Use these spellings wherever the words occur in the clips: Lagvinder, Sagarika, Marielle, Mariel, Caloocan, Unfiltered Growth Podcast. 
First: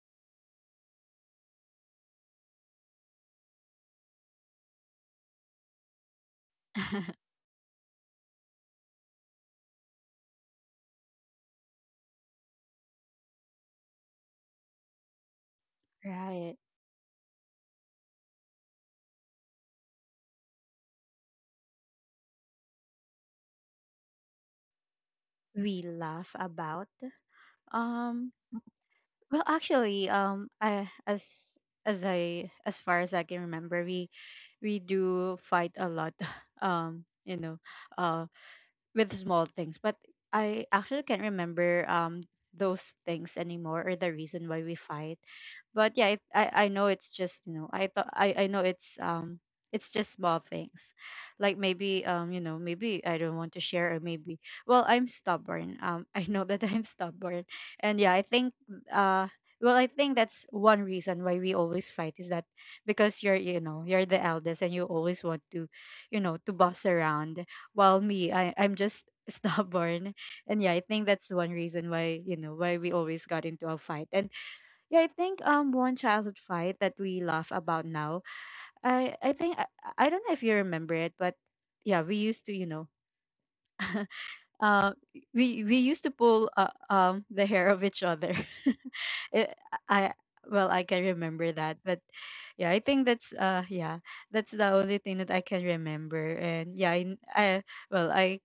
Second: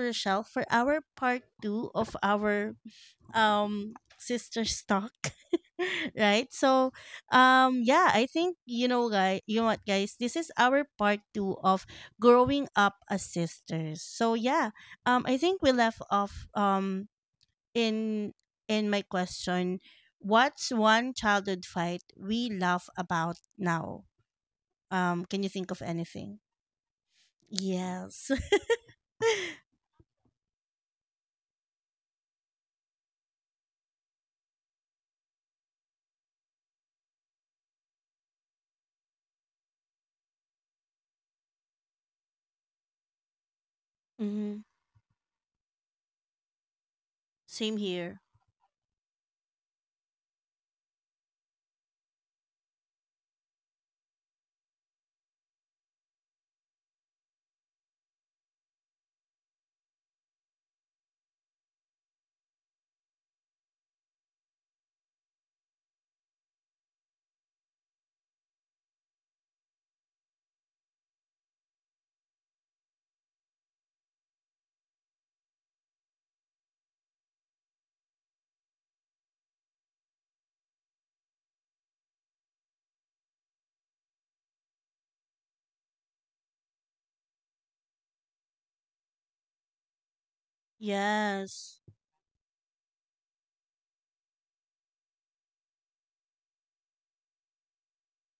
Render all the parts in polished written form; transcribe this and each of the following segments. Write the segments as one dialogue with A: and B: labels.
A: Rochelle, for our part two of our um, sister's talk. Right. So, yeah, I think, you know, guys, you know what, guys, this is our part two of growing up as sisters. So, yeah, I think we left off.
B: Right.
A: In in my question, what's one childhood fight we laugh about now? Can you think
B: We
A: of
B: laugh
A: anything?
B: about um
A: Yes.
B: well actually, I as I as far as I can remember, we do fight a lot um you know uh with small things, but I actually can't remember those things anymore, or the reason why
A: Mm-hmm.
B: we fight. But yeah, it, I know it's just, you know
A: Same
B: I thought
A: here.
B: I know it's just small things. Like maybe, you know, maybe I don't want to share, or maybe, well, I'm stubborn. I know that I'm stubborn. And yeah, I think, uh well, I think that's one reason why we always fight, is that because you're, you know, you're the eldest and you always want to, you know, to boss around, while me, I I'm just stubborn, and yeah, I think that's one reason why, you know, why we always got into a fight. And yeah, I think, one childhood fight that we laugh about now. I I think I, I don't know if you remember it, but yeah, we used to, you know, uh, we used to pull the hair of each other. It, I well I can remember that,
A: Yes.
B: but yeah, I think that's yeah, that's the only thing that I can remember. And yeah, I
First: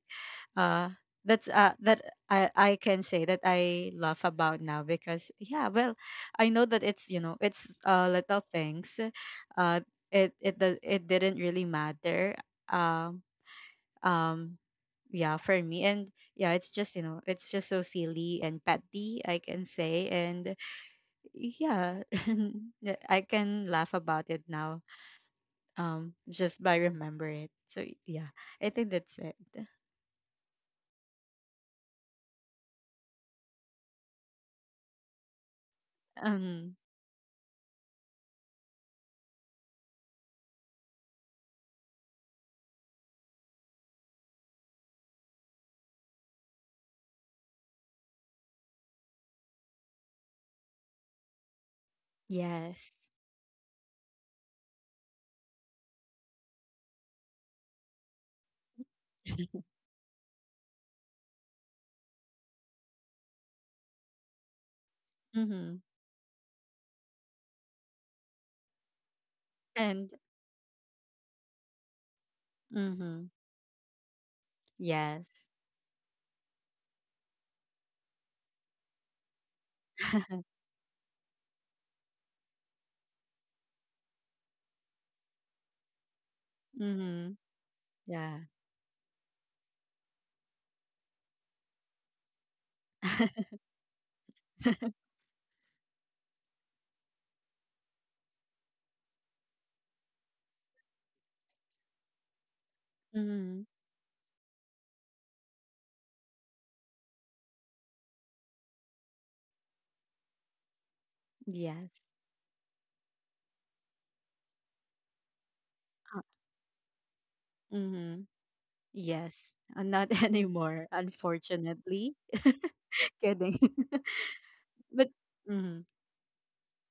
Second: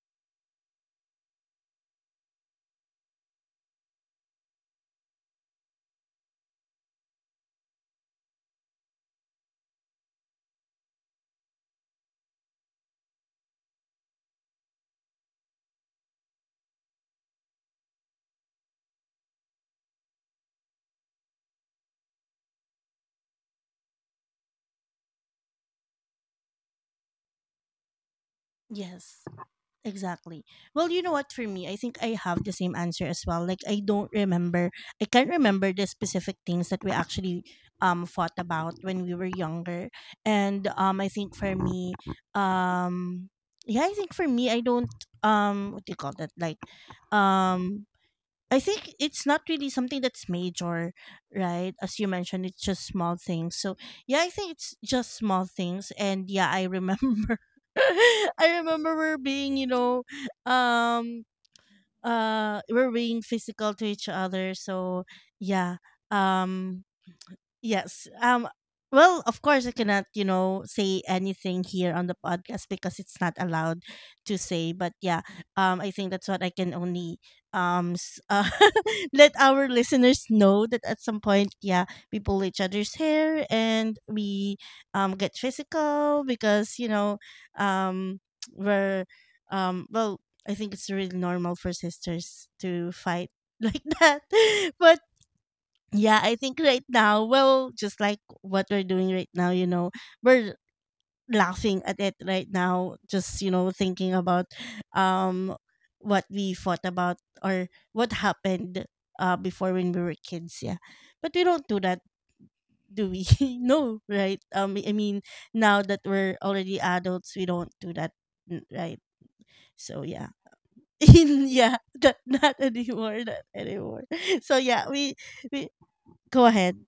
B: uh that's that I can say that I laugh about now, because yeah, well, I know that it's, you know, it's little things. uh it didn't really matter, um um yeah, for me. And yeah, it's just, you know, it's just so silly and petty, I can say. And yeah, yeah, I can laugh about it now, just by remember it. So yeah, I think that's
A: Yes.
B: it.
A: Exactly. Well, you know what? For me, I think I have the same answer as well. Like I don't remember. I can't remember the specific things
B: um
A: that we actually fought about when we were younger. And I think for me, um, yeah, I think for me, I don't what do you call that? Um, I think it's not really something that's major, right? As you mentioned, it's just
B: yes.
A: small things. So yeah, I think it's just small things. And yeah, I remember, I remember we're being, you know, um, we're being physical to each other. So
B: Mm-hmm.
A: yeah, um, yes. Well, of course I
B: And
A: cannot, you know, say anything here on the podcast because
B: mm-hmm.
A: it's not allowed to say, but yeah,
B: Yes.
A: I think that's what I can only um s- uh, let our listeners know that at some point, yeah, we pull each other's hair and we get physical because, you know,
B: Mm-hmm.
A: um
B: Yeah.
A: we're well, I think it's really normal for sisters to fight like that. But yeah, I think right now, well, just like what we're doing right now, you know, we're laughing at it right now, just, you
B: Mm-hmm.
A: know, thinking about um what we fought about or what happened before when we were kids, yeah. But we don't do that,
B: Yes.
A: do we? No, right? I mean, now that
B: Uh,
A: we're already adults, we don't do that,
B: mm-hmm.
A: right?
B: Yes.
A: So
B: Not
A: yeah.
B: anymore,
A: Yeah,
B: unfortunately.
A: that, not anymore, not
B: Kidding.
A: anymore. So yeah,
B: but
A: we
B: mm
A: go ahead.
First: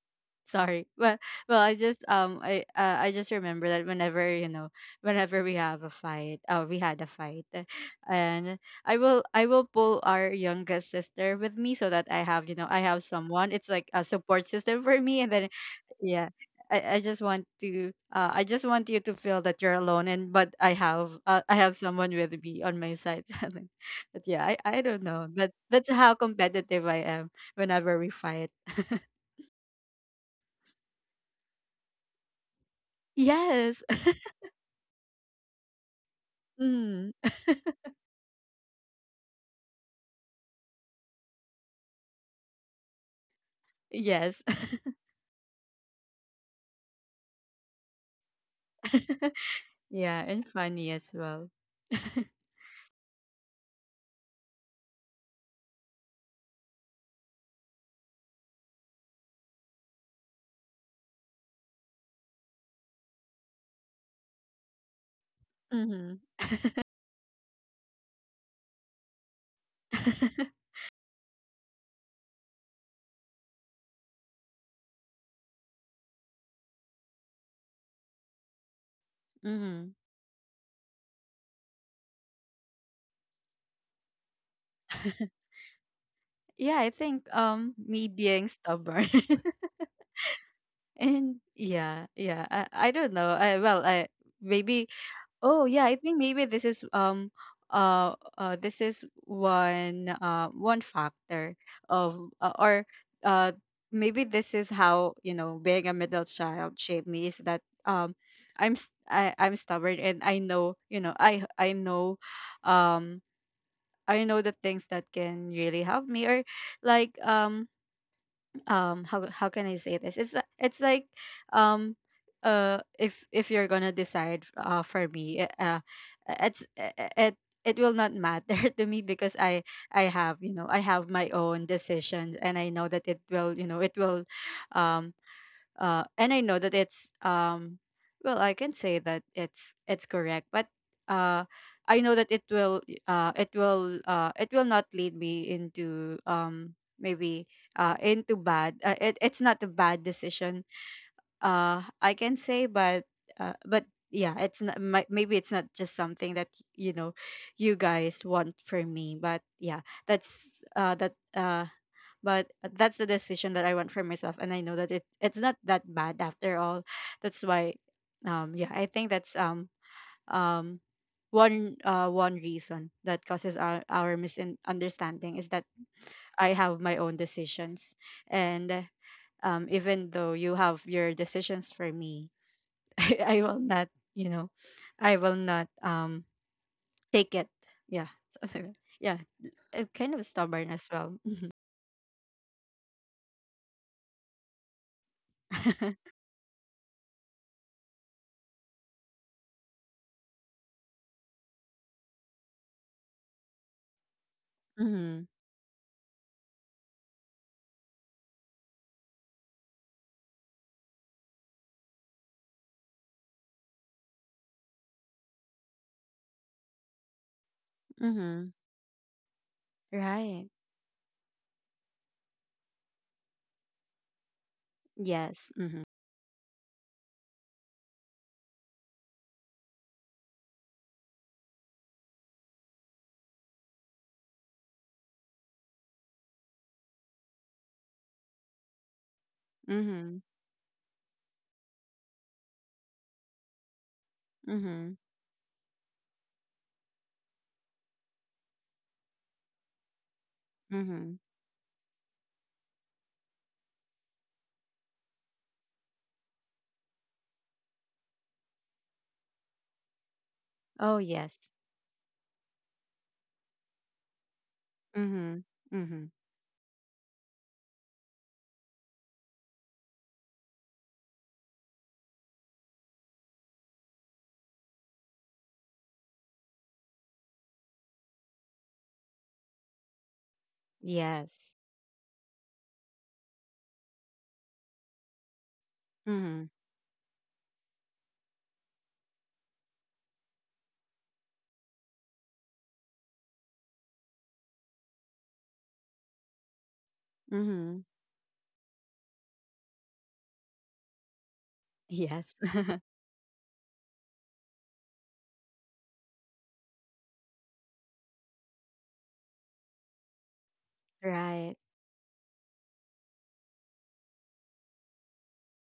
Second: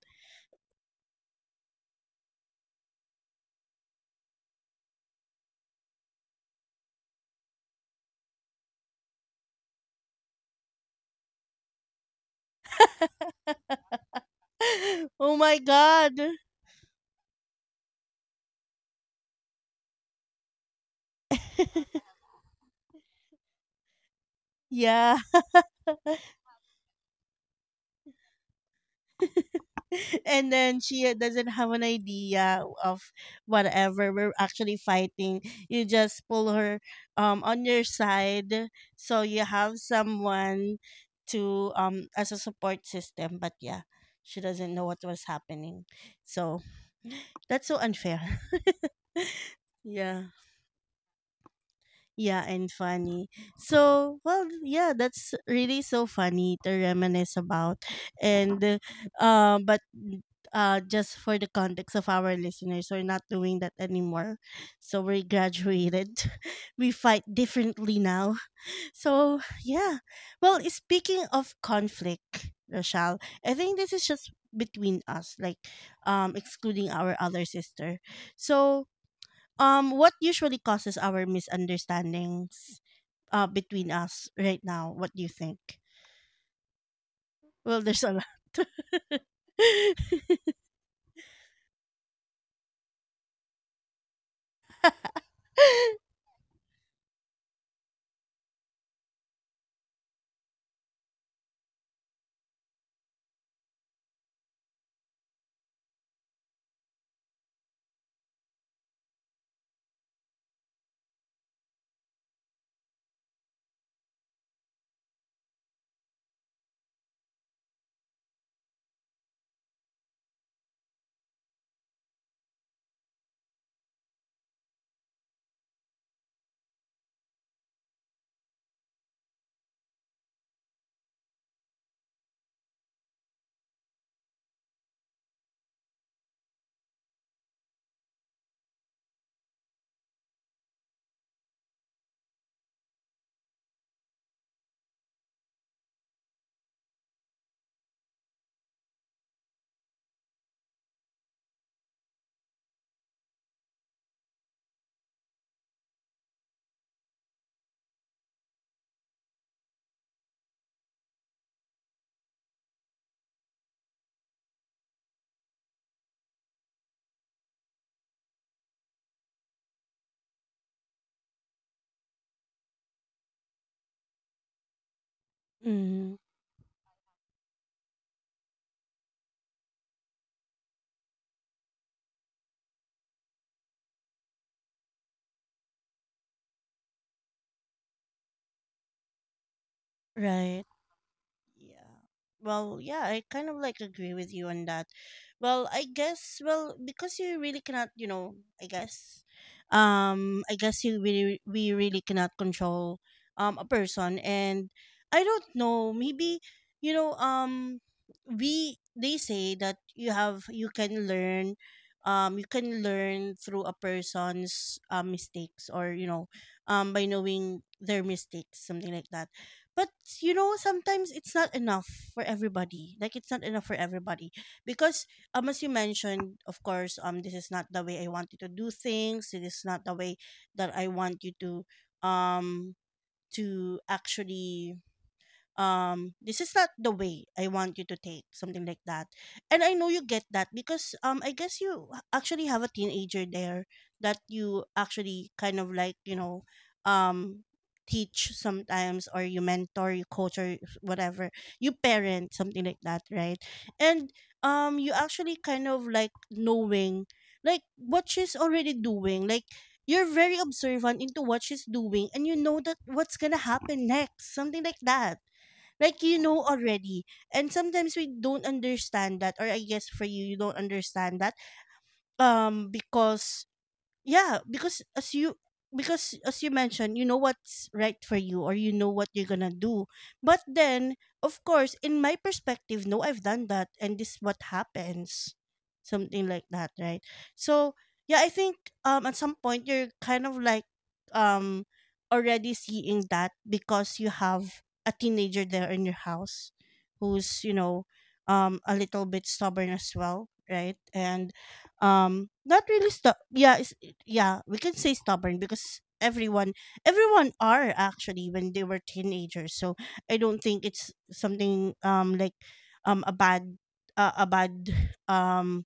B: Sorry. Well, I just I just remember that whenever, you know, whenever we have a fight, oh, we had a fight, and I will pull our youngest sister with me so that I have, you know, I have someone. It's like a support system for me, and
A: Oh
B: then,
A: my god.
B: yeah. I just want to I just want you to feel that you're alone, and but I have, I have someone with me on my side. Something. But yeah, I don't
A: Yeah.
B: know. But that's how competitive I am whenever we fight.
A: And then she doesn't have an idea of
B: Yes.
A: whatever we're actually fighting. You just pull her
B: Mm,
A: on your side so you have someone to as a support system, but yeah, she
B: yes.
A: doesn't know what was happening. So that's so unfair. Yeah.
B: Yeah, and funny as well.
A: Yeah, and funny. So, well, yeah, that's really so funny to reminisce about. And um, but mm, just for the context of our listeners, we're not doing that anymore. So we graduated.
B: Mhm.
A: We fight differently now. So, yeah. Well, speaking of conflict, Rochelle, I think this is just between us, like excluding our other sister. So,
B: Mhm.
A: what usually causes our misunderstandings between us right now. What do you think?
B: Yeah, I think,
A: Well, there's
B: me
A: a
B: being stubborn.
A: lot.
B: And yeah, yeah. I don't know. I well, I maybe Oh yeah, I think maybe this is one one factor of or uh maybe this is how, you know, being a middle child shaped me, is that I'm stubborn, and I know, you know, I know, um I know the things that can really help me, or like, how can I say this? It's like, um if you're gonna decide for me, it's uh, it it will not matter to me, because I have, you know, I have my own decisions, and I know that it will, you know, it will, um and I know that it's well, I can say that it's correct, but uh, I know that it will it will not lead me into, maybe into bad. It's not a bad decision, I can say, but uh, but yeah, it's not maybe it's not just something that, you know, you guys want for me, but yeah, that's but that's the decision that I want for myself, and I know that it's not that bad after all. That's why, yeah, I think that's um one one reason that causes our misunderstanding, is that
A: Mm,
B: I have my own decisions, and even though you have your decisions for me, I will not, you know, I will not take it. Yeah, something like- yeah, I'm kind of
A: right.
B: stubborn as well.
A: Yeah. Well, yeah, I kind of like agree with you on that. Well, I guess well because you really cannot, you know, I guess I guess you really we really cannot control a person and
B: Mm-hmm.
A: I don't know, maybe you know, we they say that you have you can learn through a person's mistakes or you know by knowing their
B: Mm-hmm.
A: mistakes something like that but you
B: Right.
A: know sometimes it's not enough for everybody like it's not enough for everybody because
B: Yes.
A: as you
B: Mhm.
A: mentioned of course this is not the way I want you to do things, it is not the way that I want you um to actually this is not the way I want you to take something like that and I know you
B: Mhm.
A: get that because I guess you actually have a teenager there that you
B: Mhm.
A: actually kind of like you know um teach sometimes or you mentor you coach or
B: Mhm.
A: whatever you parent something like that right and you actually kind of like knowing like what she's already doing like you're very
B: Oh,
A: observant into what
B: yes.
A: she's doing and you know that what's gonna happen next something like that
B: Mhm.
A: like
B: Mhm.
A: you know already and sometimes we don't understand that or I guess for you you don't understand that because yeah because as you mentioned you know what's right for you or you know what you're gonna do but then of
B: Yes.
A: course in my perspective no I've done that and this is what happens something like
B: Mhm.
A: that right so yeah I think at some point you're kind of like um already seeing that because you have a teenager there in your house who's you
B: Mhm.
A: know a little bit stubborn as well right and
B: Yes.
A: not really stu- yeah yeah, we can say stubborn because everyone are actually when they were teenagers. So I don't think it's
B: Right.
A: something a bad uh, a bad um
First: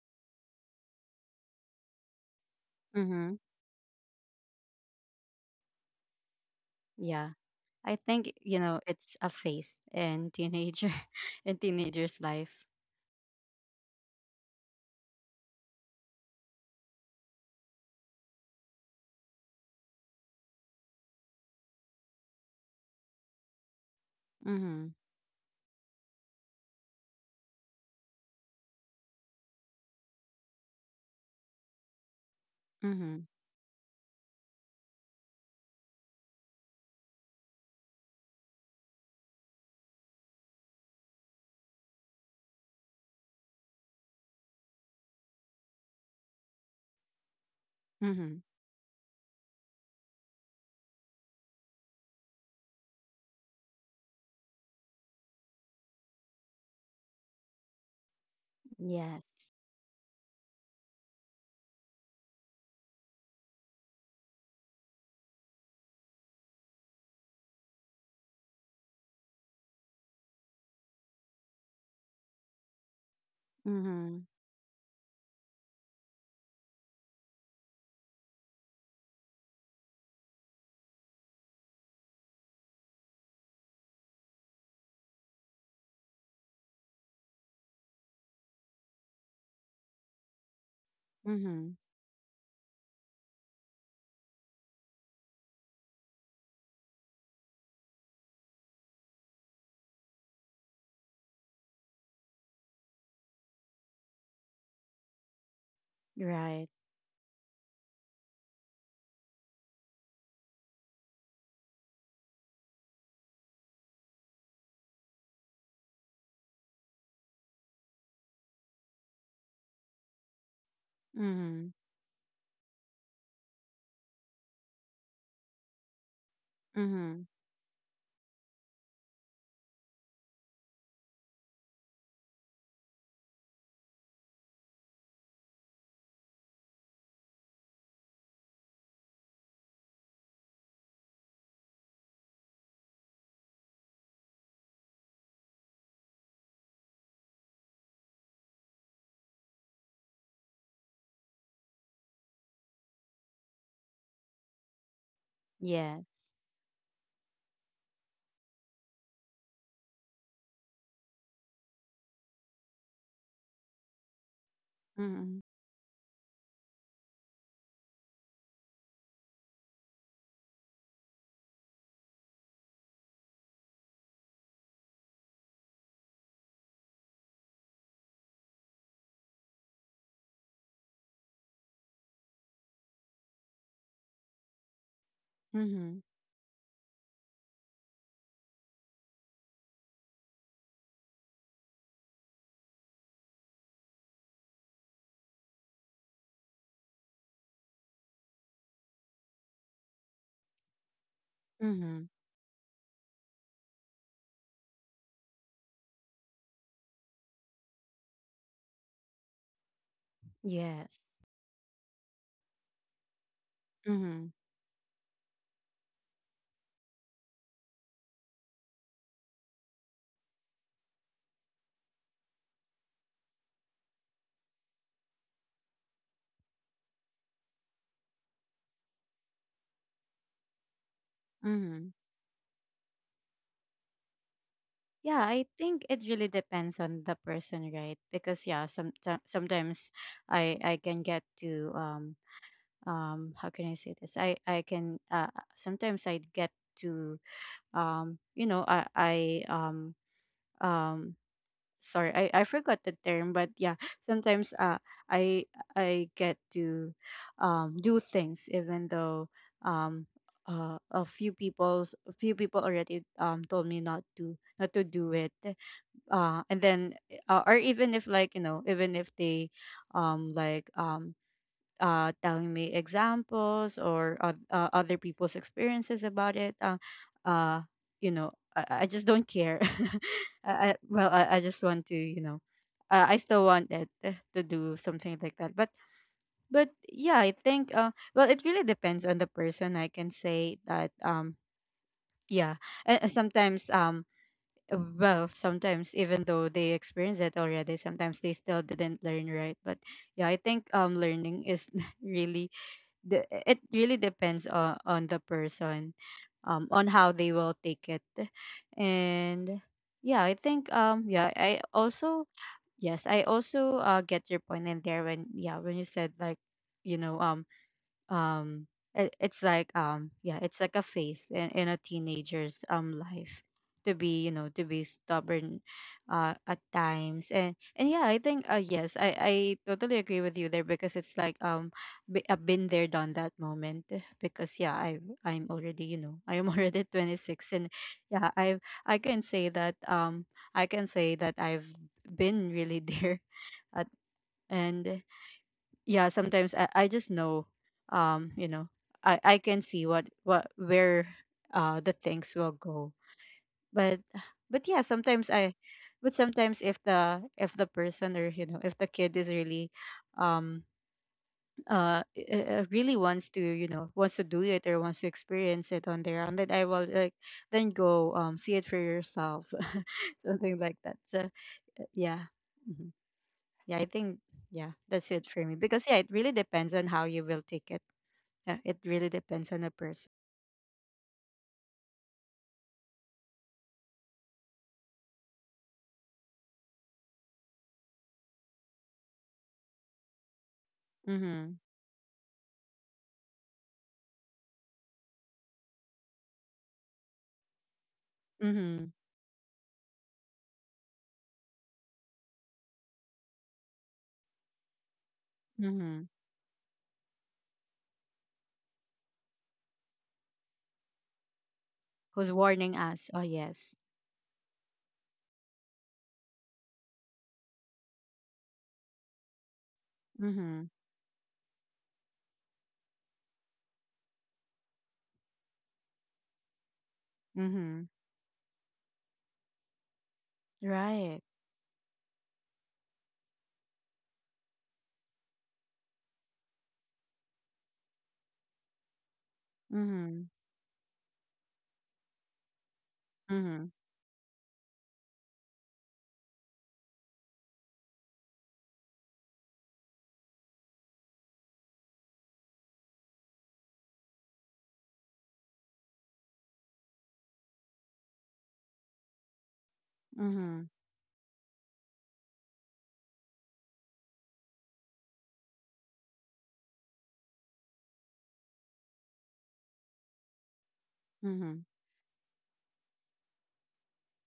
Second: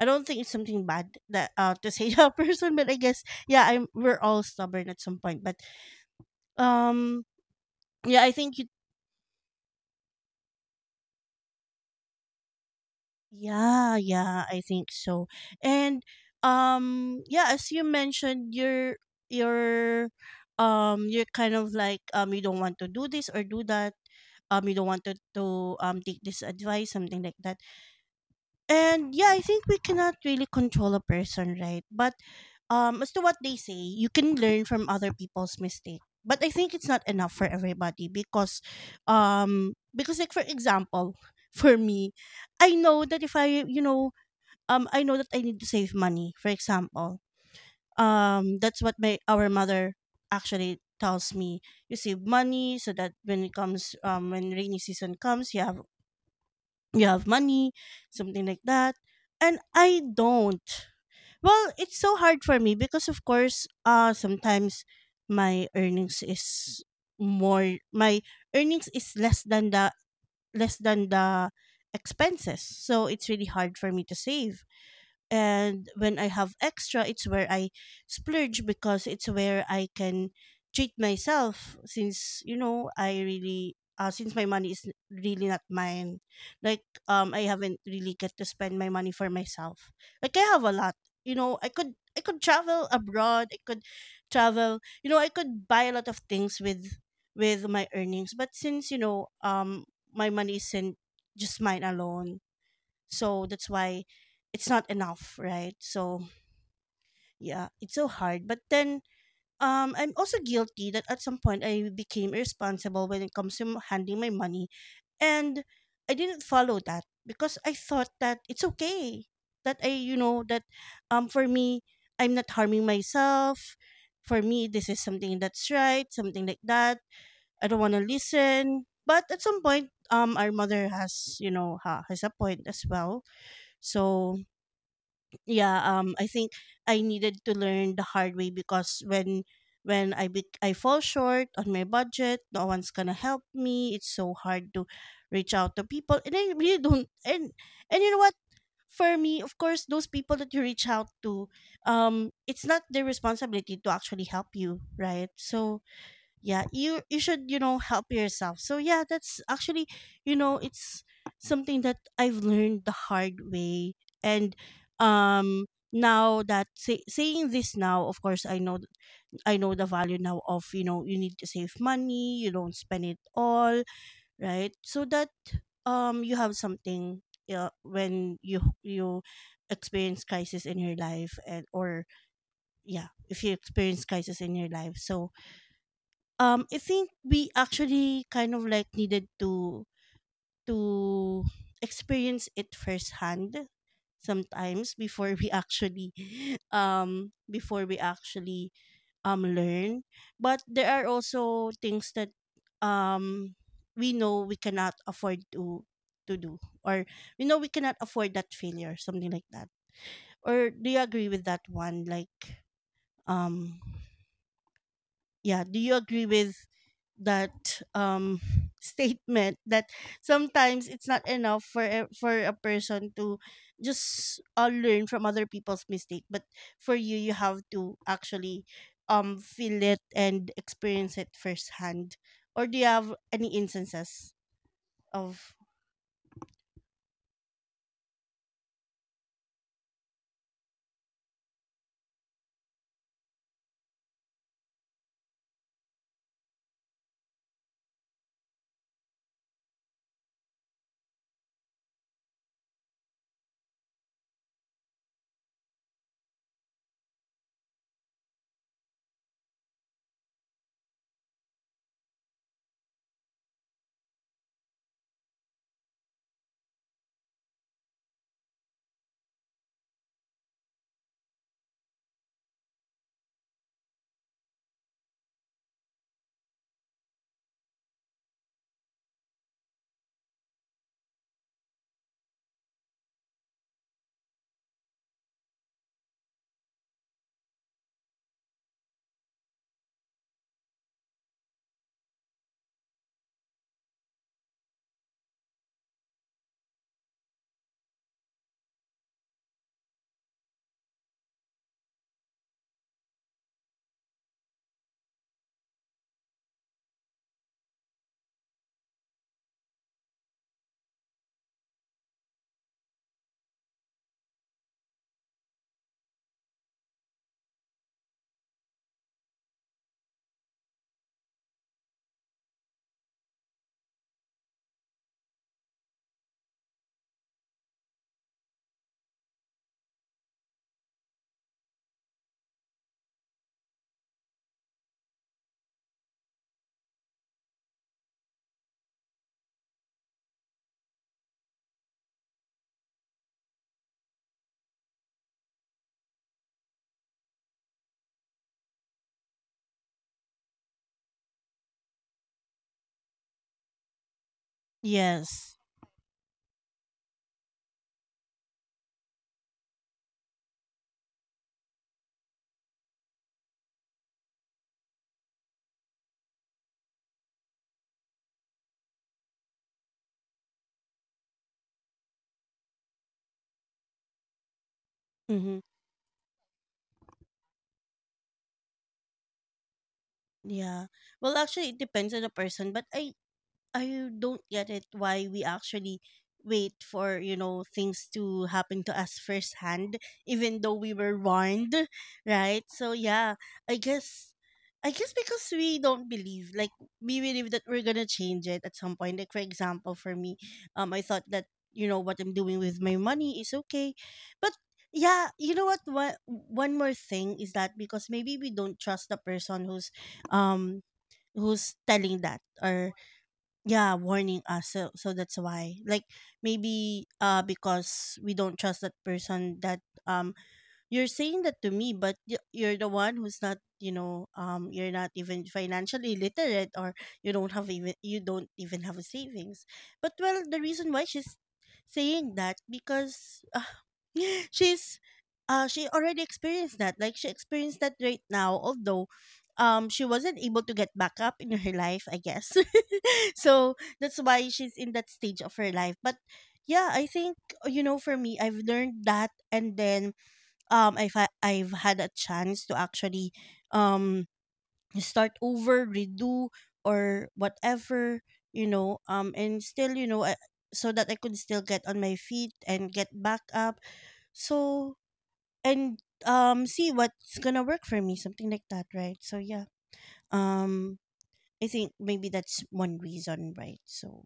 A: I don't think it's something bad that to say to a person, but I guess
B: Mhm.
A: yeah, I'm we're all stubborn at some point. But um
B: Yeah. I
A: yeah, I
B: think,
A: think
B: you
A: you
B: know, it's a phase in teenager, in teenager's life.
A: yeah, yeah, I think so. And yeah, as you mentioned, you're you're kind of like you don't want to do this or do that. You don't
B: Mhm.
A: want to take this advice, something like that. And yeah, I think we cannot really control a person, right? But as to
B: Mhm.
A: what they say, you can learn from other people's mistake. But I think it's not enough for everybody because like for example, for me, I know that if I, you know, I know that I need to save money. For example,
B: Mhm.
A: that's what my our mother actually tells me. You save money so that when it comes, when rainy season comes, you have money, something like that.
B: Yes.
A: And I don't. Well, it's so hard for me because of course, sometimes my earnings is my earnings is less than the expenses. So it's really hard for me to
B: Mhm.
A: save and when I have extra, it's where I splurge because it's where I can treat myself since you know I really since my money is really not mine. Like I haven't really get to spend my money for myself. Like I have a lot. You know,
B: Mhm.
A: I could travel abroad, I could travel you know, I could buy a lot of things with my earnings. But since, you know, my money isn't just mine alone so that's why it's not enough, right? So
B: Right.
A: yeah, it's so hard. But then I'm also guilty that at some point I became irresponsible when it comes to handling my money and I didn't follow that because I thought that it's okay that I you know that for
B: Mhm.
A: me I'm not harming myself. For me this is something that's right, something like that.
B: Mhm.
A: I don't want to listen. But at some point our mother has, you know, has a point as well. So yeah I think I needed to learn the hard way because when I fall short on my budget no one's gonna help me, it's so hard to reach out to people and I really don't and you know what for me of course those people that you reach out to it's not their responsibility to actually help you right so
B: Yes.
A: yeah you should you know help yourself so yeah that's actually you know it's something that I've learned the hard way and
B: Mhm.
A: um now that saying this now of course I know the value now of you know you need to save money you don't spend it all right so that you have something yeah, when you experience crisis in your life and or yeah if you experience crisis in your life so
B: Mhm.
A: I think we actually kind of like needed to experience it firsthand sometimes before we actually before we actually learn but there are also
B: Mhm.
A: things that um we know we cannot afford to do or we know we cannot afford that failure something like that or do you
B: Yes.
A: agree with that one like um
B: Mhm.
A: yeah do you agree with that statement that sometimes it's not enough for a person to just learn from other people's mistake but for you you have to actually feel it and experience it
B: Mhm.
A: firsthand or do you have any instances
B: Yeah, I
A: of
B: think it really depends on the person, right? Because yeah, sometimes I can get to, how can I say this? I can, sometimes I get to, you know I um um sorry, I forgot the term, but yeah, sometimes, I I get to, do things, even though, um a few people's a few people already told me not to, not to do it, and then, or even if, like, you know, even if they, um like um telling me examples, or other people's experiences about it, uh you know, I just don't care. I just want to, you know, I still want it, to do something like that, but yeah, I think, well, it really depends on the person, I can say that. Yeah. And sometimes, well, sometimes even though they experience it already, sometimes they still didn't learn, right? But yeah, I think, learning is really, the it really depends on the person, on how they will take it. And yeah, I think, yeah I also yes, I also, get your point in there, when, yeah, when you said like, you know, um it, it's like yeah, it's like a phase in a teenager's life, to be, you know, to be stubborn at times. And yeah, I think, yes, I totally agree with you there, because it's like, I've been there, done that moment, because yeah, I'm already, you know, I am already 26, and yeah, I can say that, I've been really there, at and yeah, sometimes I just know, you know, I can see what where the things will go, but but yeah, sometimes I
A: yes.
B: but sometimes if the, if the person, or, you know, if the kid is really, um really wants to, you know, wants to do it or wants to experience it on their own, then I will like, then go see it for yourself. Something like that. So yeah. Mhm. Yeah, I think, yeah, that's it for me,
A: Mm-hmm.
B: because yeah, it really depends on how you will take it. Yeah, it really depends on the person.
A: Yeah. Well, actually, it depends on the person, but I don't get it why we actually wait for you know things to happen to us firsthand, even though we were
B: Mm-hmm.
A: warned, right? So yeah, I guess. I guess because we don't believe, like we believe that we're gonna change it at
B: Mm-hmm.
A: some point. Like for example, for me, I thought that you know what I'm doing with my money is okay, but yeah, you know what?
B: Mm-hmm.
A: One more thing is that because maybe we don't trust the person who's, um, who's telling
B: Who's
A: that,
B: warning
A: or
B: us? Oh yes.
A: yeah, warning us. So that's why, like maybe because we don't trust that person. That um
B: Mm-hmm.
A: you're saying that to me, but you're the one who's not, you're not even financially literate, or you don't have
B: Mm-hmm.
A: even you don't even have a savings. But well, the reason why
B: Right.
A: she's saying that, because she's she already experienced that, like she experienced that right now. Although she
B: Mm-hmm.
A: wasn't able to get back up in her life, I guess.
B: Mm-hmm.
A: So that's why she's in that stage of her life. But yeah, I think you know, for me, I've learned that. And then I've I've had a chance to actually um start over, redo, or whatever, and still, I,
B: Mm-hmm.
A: so that I could still get on my feet and get back up. So and see what's going to work for me, something like that, right? So yeah. Um
B: Mm-hmm.
A: I think maybe that's one reason, right? So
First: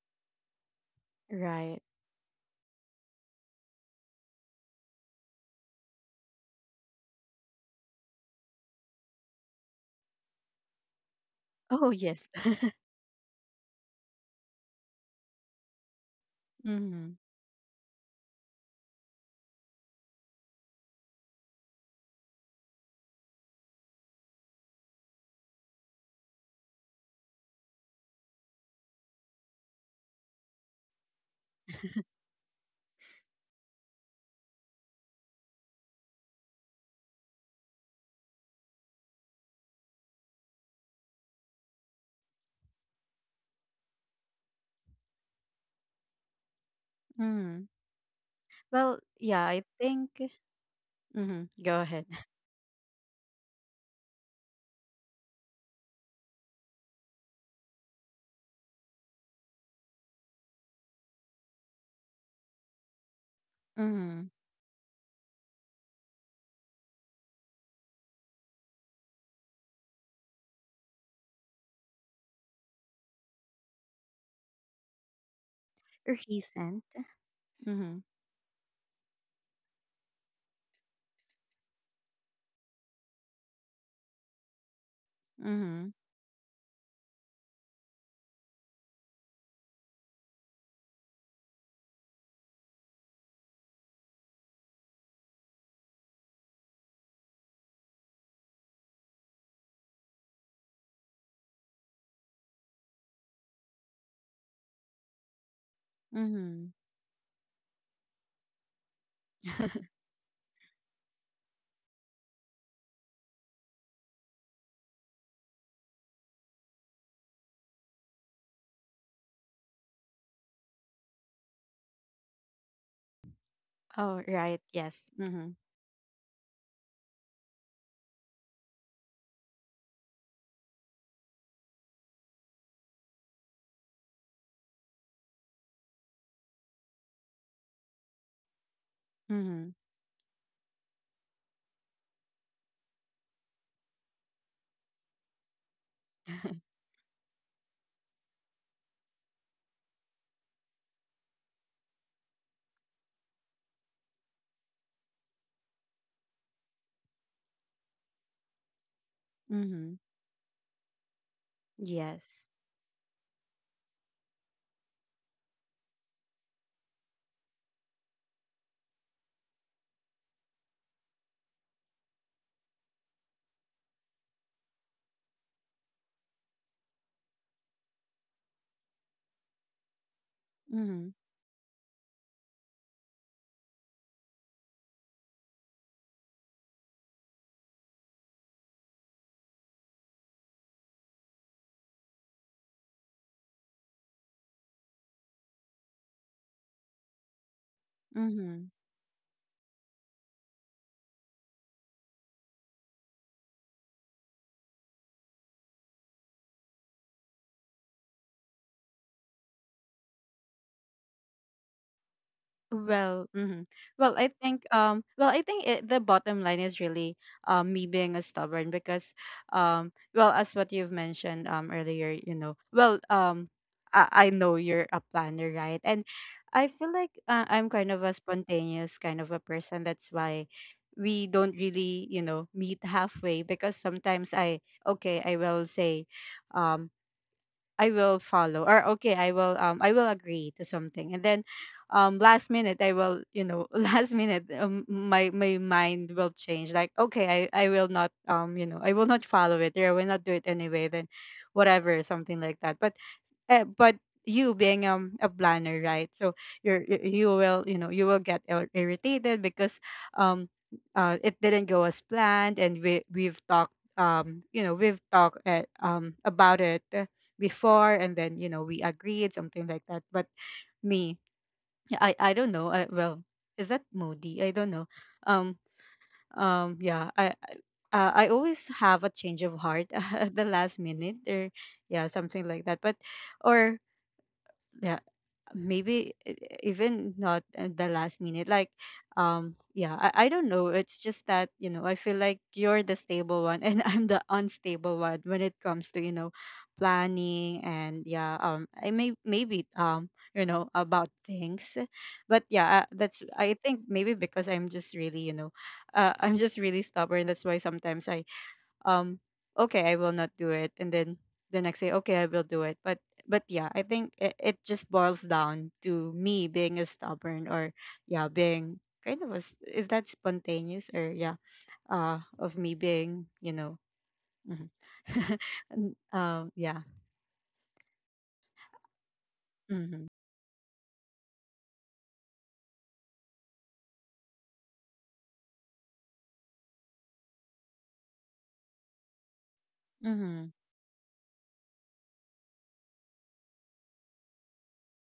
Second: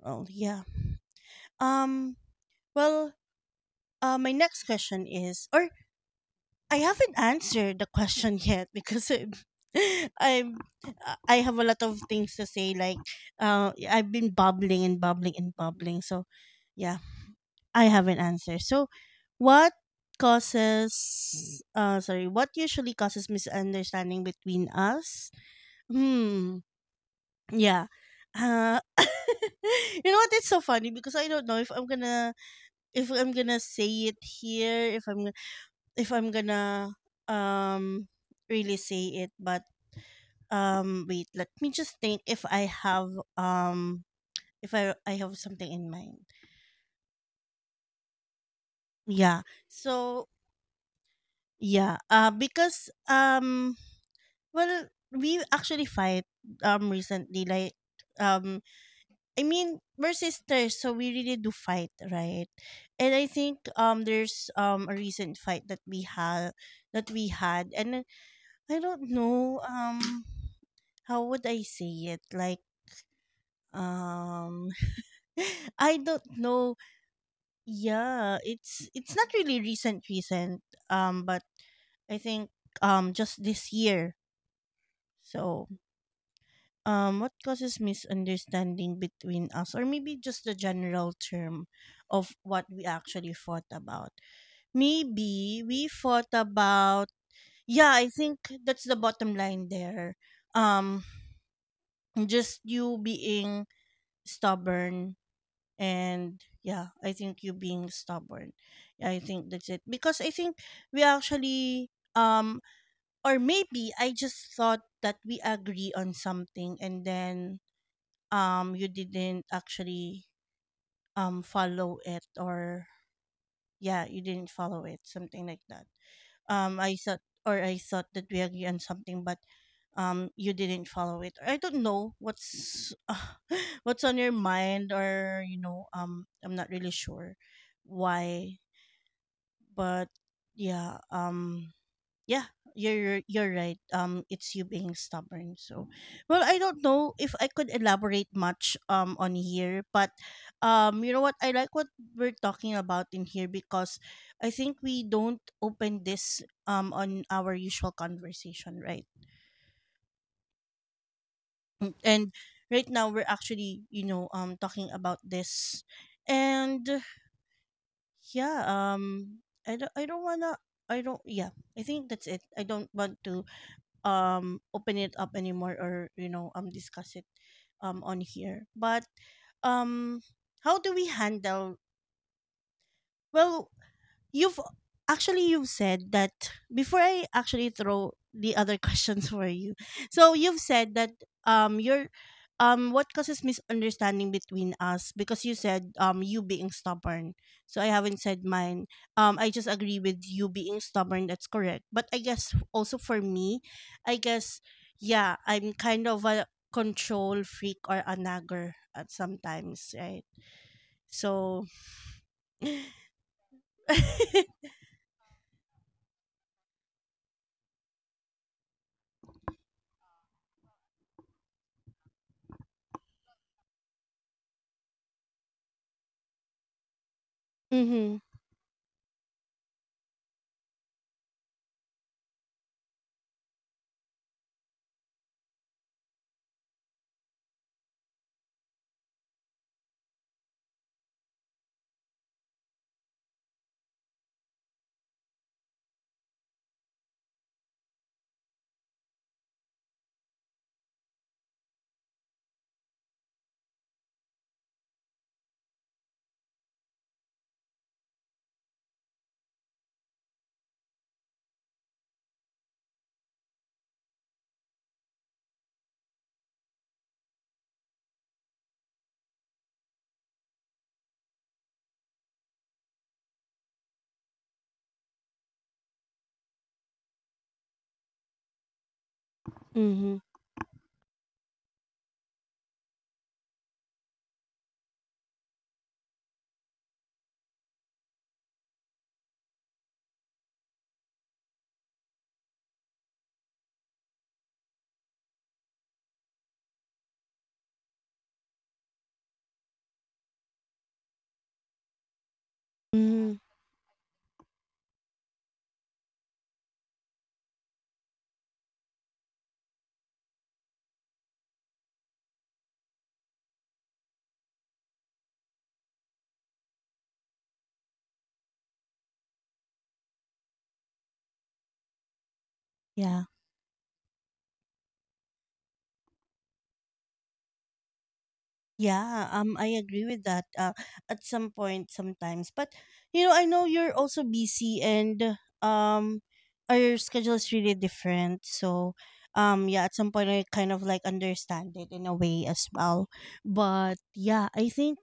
A: well, yeah.
B: Right.
A: Um well, my next question is, or I haven't answered the question yet, because I'm, I'm I have a lot
B: Oh
A: of
B: yes.
A: things to say. Like, I've been bubbling and bubbling and bubbling. So, yeah,
B: Mm-hmm.
A: I haven't answered. So, what causes? Sorry, what usually causes misunderstanding between us? Hmm. Yeah. You know what? It's so funny because I don't know if I'm gonna say it here. If I'm gonna um really say it, but wait, let me just think if I have if I have something in mind.
B: Mm-hmm. Well,
A: Yeah.
B: yeah, I think,
A: So
B: mm-hmm. Go
A: yeah,
B: ahead.
A: because well, we actually fight recently, like um I mean, we're sisters, so we really do fight, right? And I think
B: Mm-hmm.
A: there's a recent fight that we had and I don't know how would I say it? Like, um, I don't know.
B: Recent. Mm-hmm.
A: Yeah, it's not really recent, recent. But I think just this year. So,
B: Mm-hmm.
A: what causes misunderstanding between us, or maybe just the general term of what we actually fought about? Maybe we fought about. Yeah, I think that's the bottom line there. Um, just you being stubborn. And
B: Mm-hmm.
A: yeah, I think you being stubborn. Yeah, I think that's it, because I think we actually or maybe I just thought that we agree on something, and then you didn't actually follow it, or yeah, you
B: Oh
A: didn't
B: right,
A: follow it,
B: yes.
A: something
B: Mm-hmm.
A: like that. I thought, or I thought that we agree on something, but you didn't follow it. I don't know what's what's on your mind, or you know, I'm not really sure why.
B: Mm-hmm.
A: But yeah, yeah, you're right. It's you being stubborn. So, well, I don't know if I could elaborate much on here, but you know what? I like what we're talking about in here, because I think we don't open this on our usual conversation, right?
B: Mm-hmm.
A: Mm. And
B: Yes.
A: right now we're actually, talking about this, and yeah, I don't wanna I don't yeah. I think that's it. I don't want to open it up anymore, or you know, discuss it on here. But um how do we
B: Mm-hmm.
A: handle, well, you've actually you've said that before I actually throw the other questions for you. So you've said that you're what causes misunderstanding between us, because you said you being stubborn. So I haven't said
B: Mm-hmm.
A: mine. I just agree with you being stubborn, that's correct. But I guess also for me, I guess yeah, I'm kind of a control freak or a nagger at sometimes, right? So
B: Well, mhm. Well, I think, well, I think it, the bottom line is really, me being a stubborn, because, well, as what you've mentioned earlier, you know. Well, I know you're a planner, right? And I feel like, I'm kind of a
A: mhm,
B: spontaneous kind of a person. That's why we don't really, you know, meet halfway, because sometimes I, okay, I will say, um I will follow, or okay, I will, I will agree to something. And then, last minute I will, you know, last minute, my mind will change, like, okay, I will not, you know, I will not follow it, or I will not do it anyway, then whatever, something like that. But uh, but you being a planner, right? So you're you will, you will get irritated because um it didn't go as planned. And we've talked, we've talked about it before, and then we agreed something like that. But me, yeah, I don't know. I, well, is that moody? I don't know. um yeah, I always have a change of heart
A: mhm,
B: at the last minute. Or yeah, something like that. But or yeah, maybe even not at the last minute, like yeah, I don't know. It's just that, you know, I feel like you're the stable one and I'm the unstable one when it comes to, you know, planning. And yeah, I maybe you know, about things. But yeah, that's,
A: mhm.
B: I think, maybe because I'm just really, you know, I'm just really stubborn. That's why sometimes I um okay, I will not do it, and then the next day, okay, I will do it. But yeah, I think it just boils down to me being a stubborn. Or yeah, being kind of a, is that spontaneous, or yeah, of me
A: Yeah.
B: being, you know. Mhm. Yeah.
A: Yeah, I agree
B: Mm-hmm.
A: with that. At some point, sometimes, but you know, I know you're also busy, and our schedule is really different. So, yeah, at some point, I
B: Mm-hmm.
A: kind of like understand it in a way as well. But yeah, I think,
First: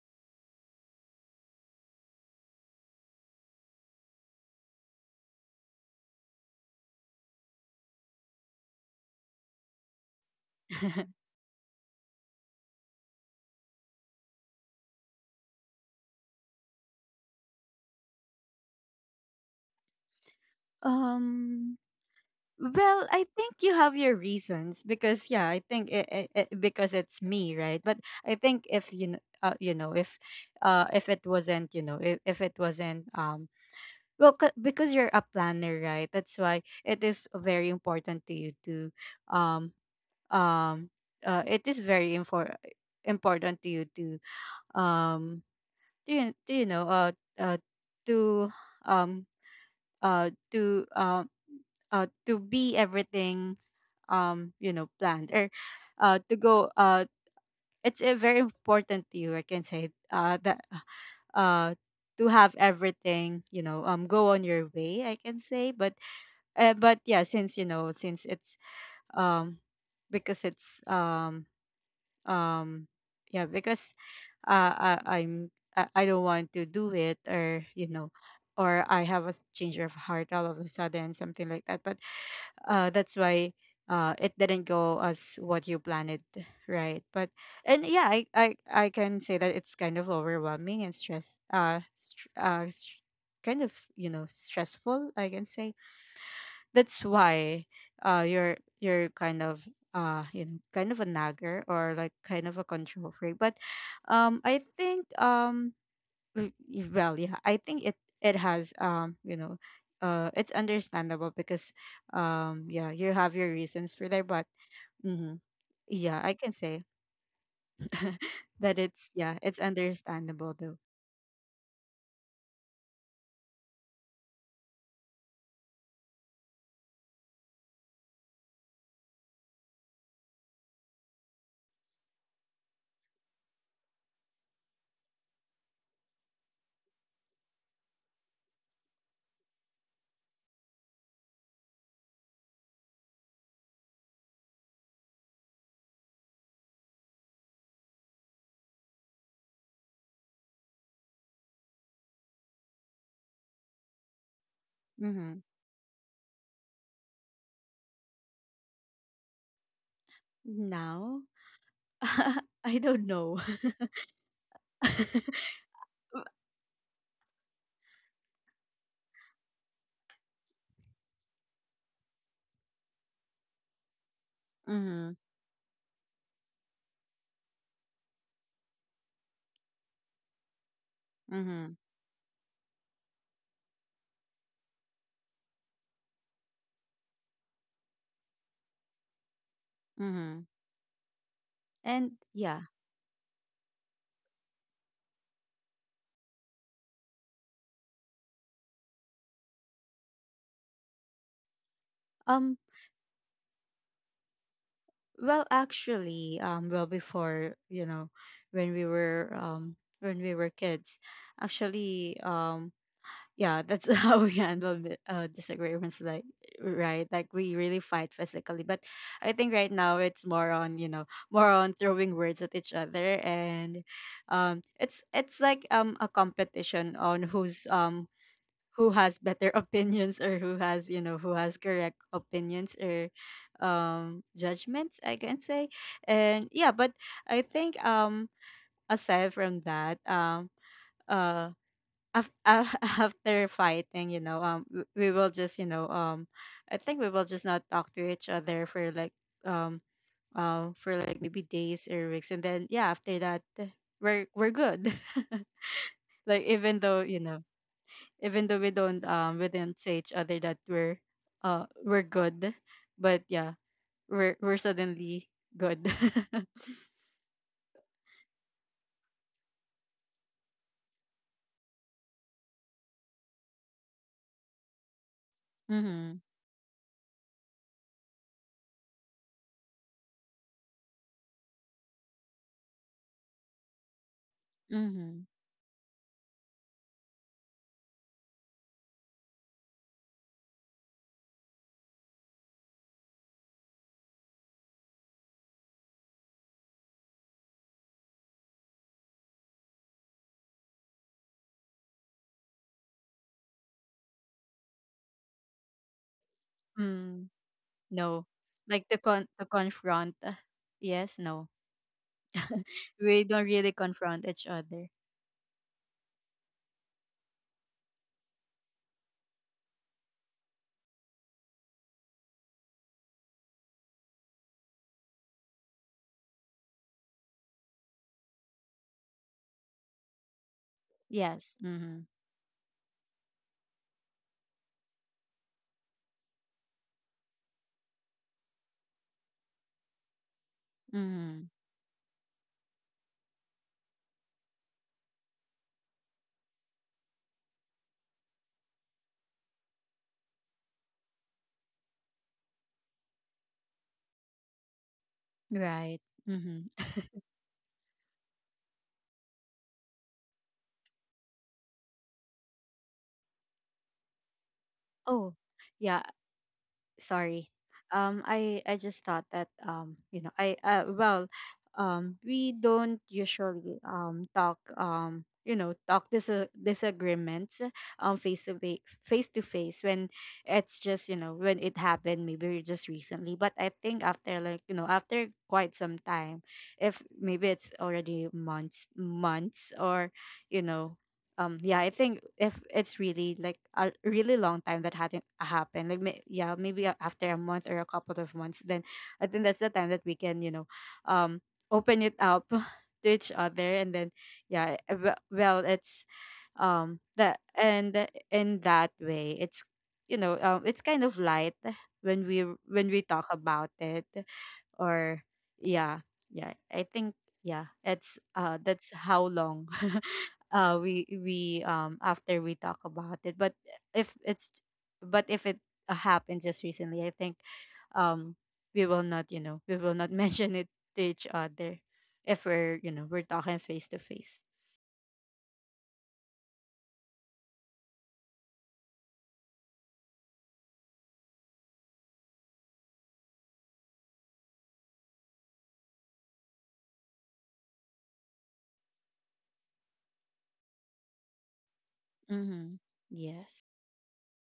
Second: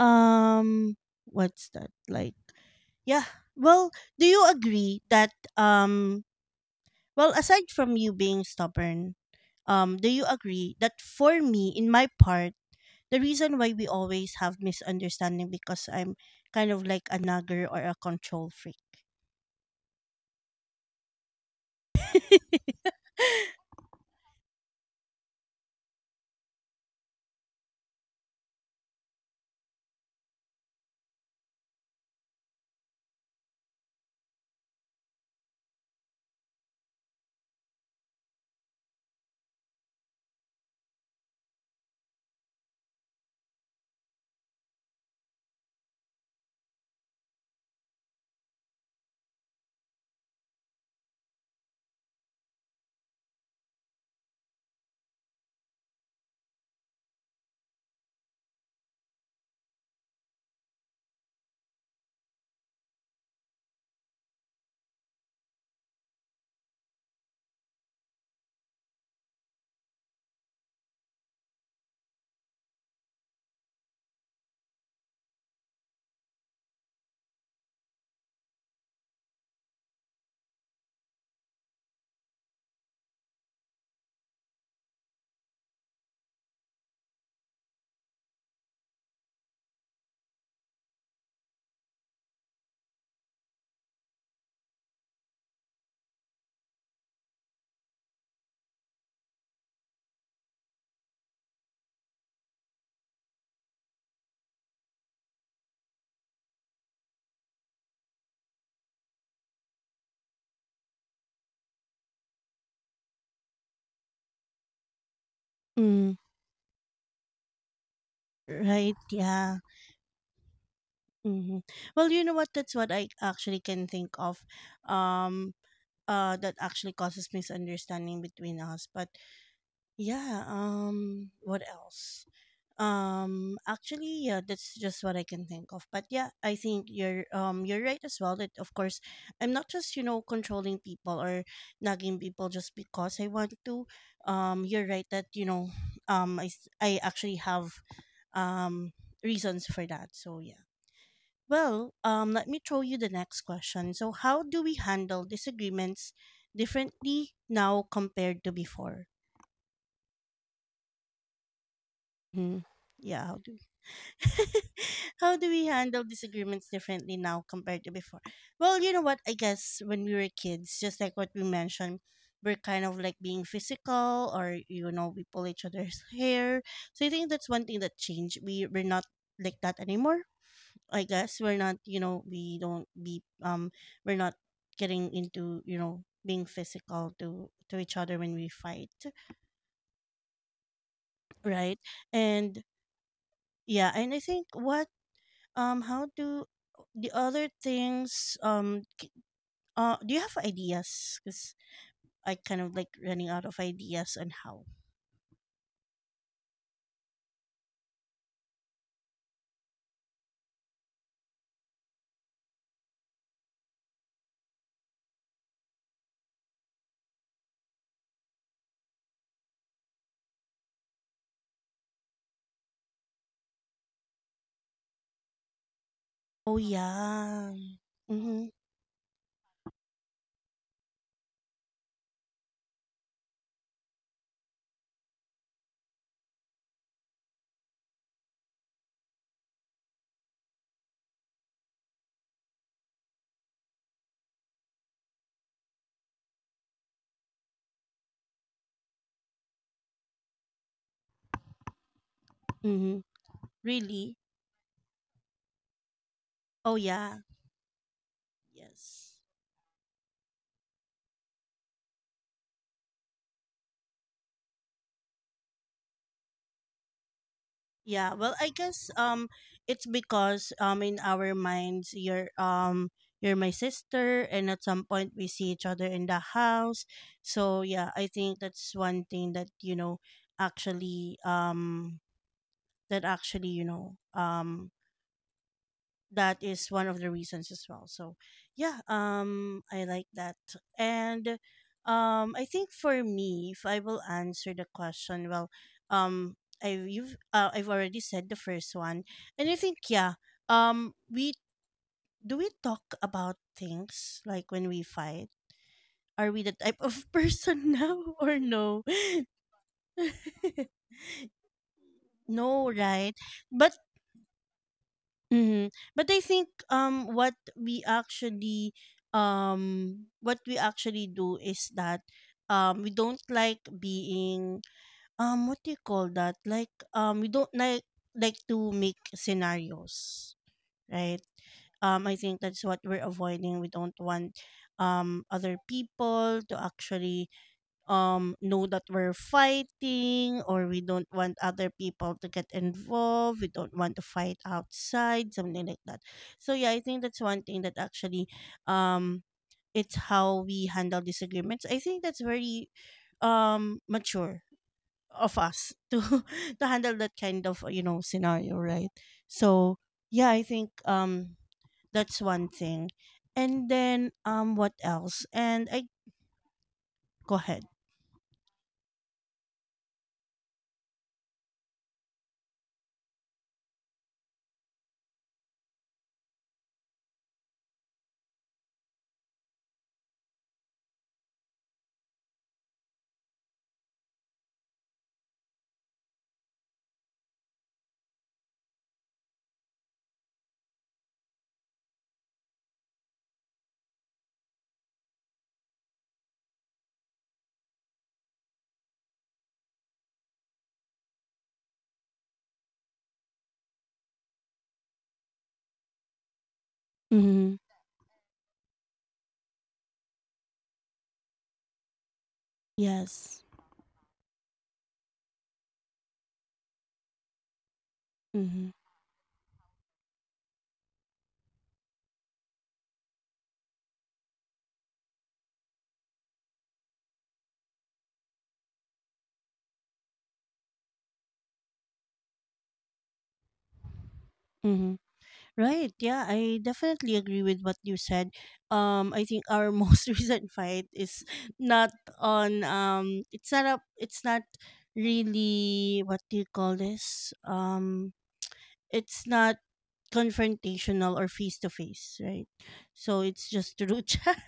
A: um, what's that like? Yeah. Well, do you agree that um well, aside from you being stubborn, do you agree that for me, in my part, the reason why we always have misunderstanding because I'm kind of like a nagger or a control freak.
B: um Well, I think you have your reasons because yeah, I think because it's me, right? But I think if you you know, if it wasn't, you know, if it wasn't well, because you're a planner, right? That's why it is very important to you to um um it is very important to you um to, to, you know, uh to um uh to um to be everything you know, planned, or to go. It's a very important to you, I can say, that uh to have everything, you know, go on your way, I can say. But but yeah, since, you know, since it's um because it's um yeah, because I'm, I don't want to do it, or you know, or I have a change of heart all of a sudden, something like that. But that's why it didn't go as what you planned it, right? But and yeah, I, I can say that it's kind of overwhelming and stress, str str kind of, you know, stressful, I can say. That's why you're kind of you know, kind of a nagger, or like kind of a control freak. But I think mm, well yeah, I think it, it has you know, it's understandable because yeah, you have your reasons for that. But hmm,
A: Mm,
B: yeah, I can say that
A: right?
B: it's, yeah,
A: Yeah.
B: it's understandable though.
A: Hmm. Well, you know what? That's what I actually can think of. Um. That actually causes misunderstanding between us. But yeah. What else? Actually, yeah, that's just what I can think of, but yeah, I think you're right as well, that of course I'm not just, you know, controlling people or nagging people just because I want to. You're right that you know, I actually have um reasons for that. So yeah, well, let me throw you the next question. So how do we handle
B: Mm-hmm.
A: disagreements differently now compared to before?
B: Now.
A: Hmm.
B: I don't
A: Yeah. How
B: know.
A: do. How do we handle disagreements differently now compared to before? Well, you know what? I guess when we were kids, just like what we mentioned, we're kind of like being physical, or, you know,
B: Mm-hmm.
A: we pull each other's hair. So I think that's one thing that changed. We're not like that anymore. I guess we're
B: Mm-hmm.
A: not, you know, we don't be, we're not getting into, you know, being physical to each other when we fight,
B: Mm-hmm.
A: right?
B: And
A: And
B: yeah.
A: yeah, and I think what how do the other things do you have ideas, because I
B: Um,
A: kind of like running out of ideas on how.
B: well actually, well before, you know, when we were kids, actually, yeah, that's how we handle the, disagreements, like right, like we really fight physically. But I think right now it's more on, you know, more on throwing words at each other. And it's like a
A: Oh
B: competition on
A: yeah.
B: who's
A: Mm-hmm.
B: who has better opinions, or who has, you know, who has correct opinions, or judgments, I can say. And yeah, but I think aside from that, uh af- af- after fighting, you know, we will just, you know, I think we will just not talk to each other um for like maybe days or weeks, and then yeah,
A: Mm-hmm.
B: after that,
A: Really.
B: we're good. Like
A: Oh
B: even though,
A: yeah.
B: you know, even though we don't
A: Yes.
B: we didn't say each other that we're good, but yeah, we're suddenly good.
A: Yeah, well, I guess it's because in our minds, you're my sister, and at some point we see each other in
B: Mm-hmm.
A: the house. So yeah, I think that's one thing that you know actually that actually, you know,
B: Mm-hmm.
A: that is one of the reasons as well. So yeah, I like that. And I think for me, if I will answer the question, well, um I you've I've already said the first one. And I think yeah, we, do we talk about things, like when we fight are we the type of
B: Mm.
A: person now
B: No,
A: or no?
B: like to con to confront, yes, no.
A: No, right?
B: We don't
A: But
B: really confront each other.
A: mm-hmm. But I think what we actually do is that we don't like being what do you call that, like we don't like to make scenarios, right?
B: Yes. Mm-hmm.
A: I think that's what we're avoiding. We don't want other people to actually know that we're fighting, or we don't want
B: Mm-hmm.
A: other people to get involved, we don't want to fight outside, something like that. So yeah, I think that's one thing that actually um it's how we handle disagreements. I think that's very mature of us
B: Right. Mm-hmm.
A: to handle that kind of, you know, scenario, right? So yeah, I think that's one thing. And then what else,
B: Oh,
A: and I,
B: yeah.
A: go
B: Sorry.
A: ahead.
B: I just thought that you know, I well, we don't usually talk, you know, talk disagreements um face to face face to face when it's just, you know, when it happened maybe just recently. But I think after like, you know, after quite some time, if maybe it's already months, or you know, yeah, I think if it's really like a really long time that hadn't happened, like yeah, maybe after a month or a couple of months, then I think that's the time that we can, you know, um open it up to each other. And then yeah, well, it's that,
A: Mm-hmm.
B: and in that way, it's, you know, it's kind of light when we, when we talk
A: Yes.
B: about it. Or yeah. Yeah, I think, yeah, it's
A: Mm-hmm.
B: that's how long we after we talk about it. But if it's, but if it happened just recently, I think um we will not, you know, we will not mention it to each other if we're, you know, we're talking face to face.
A: Mm-hmm. Right. Yeah, I definitely agree with what you said. I think our most recent fight is not on it's not up it's not really what do you call this? It's not confrontational or face to face, right?
B: Mhm.
A: So it's
B: Yes.
A: just through chat.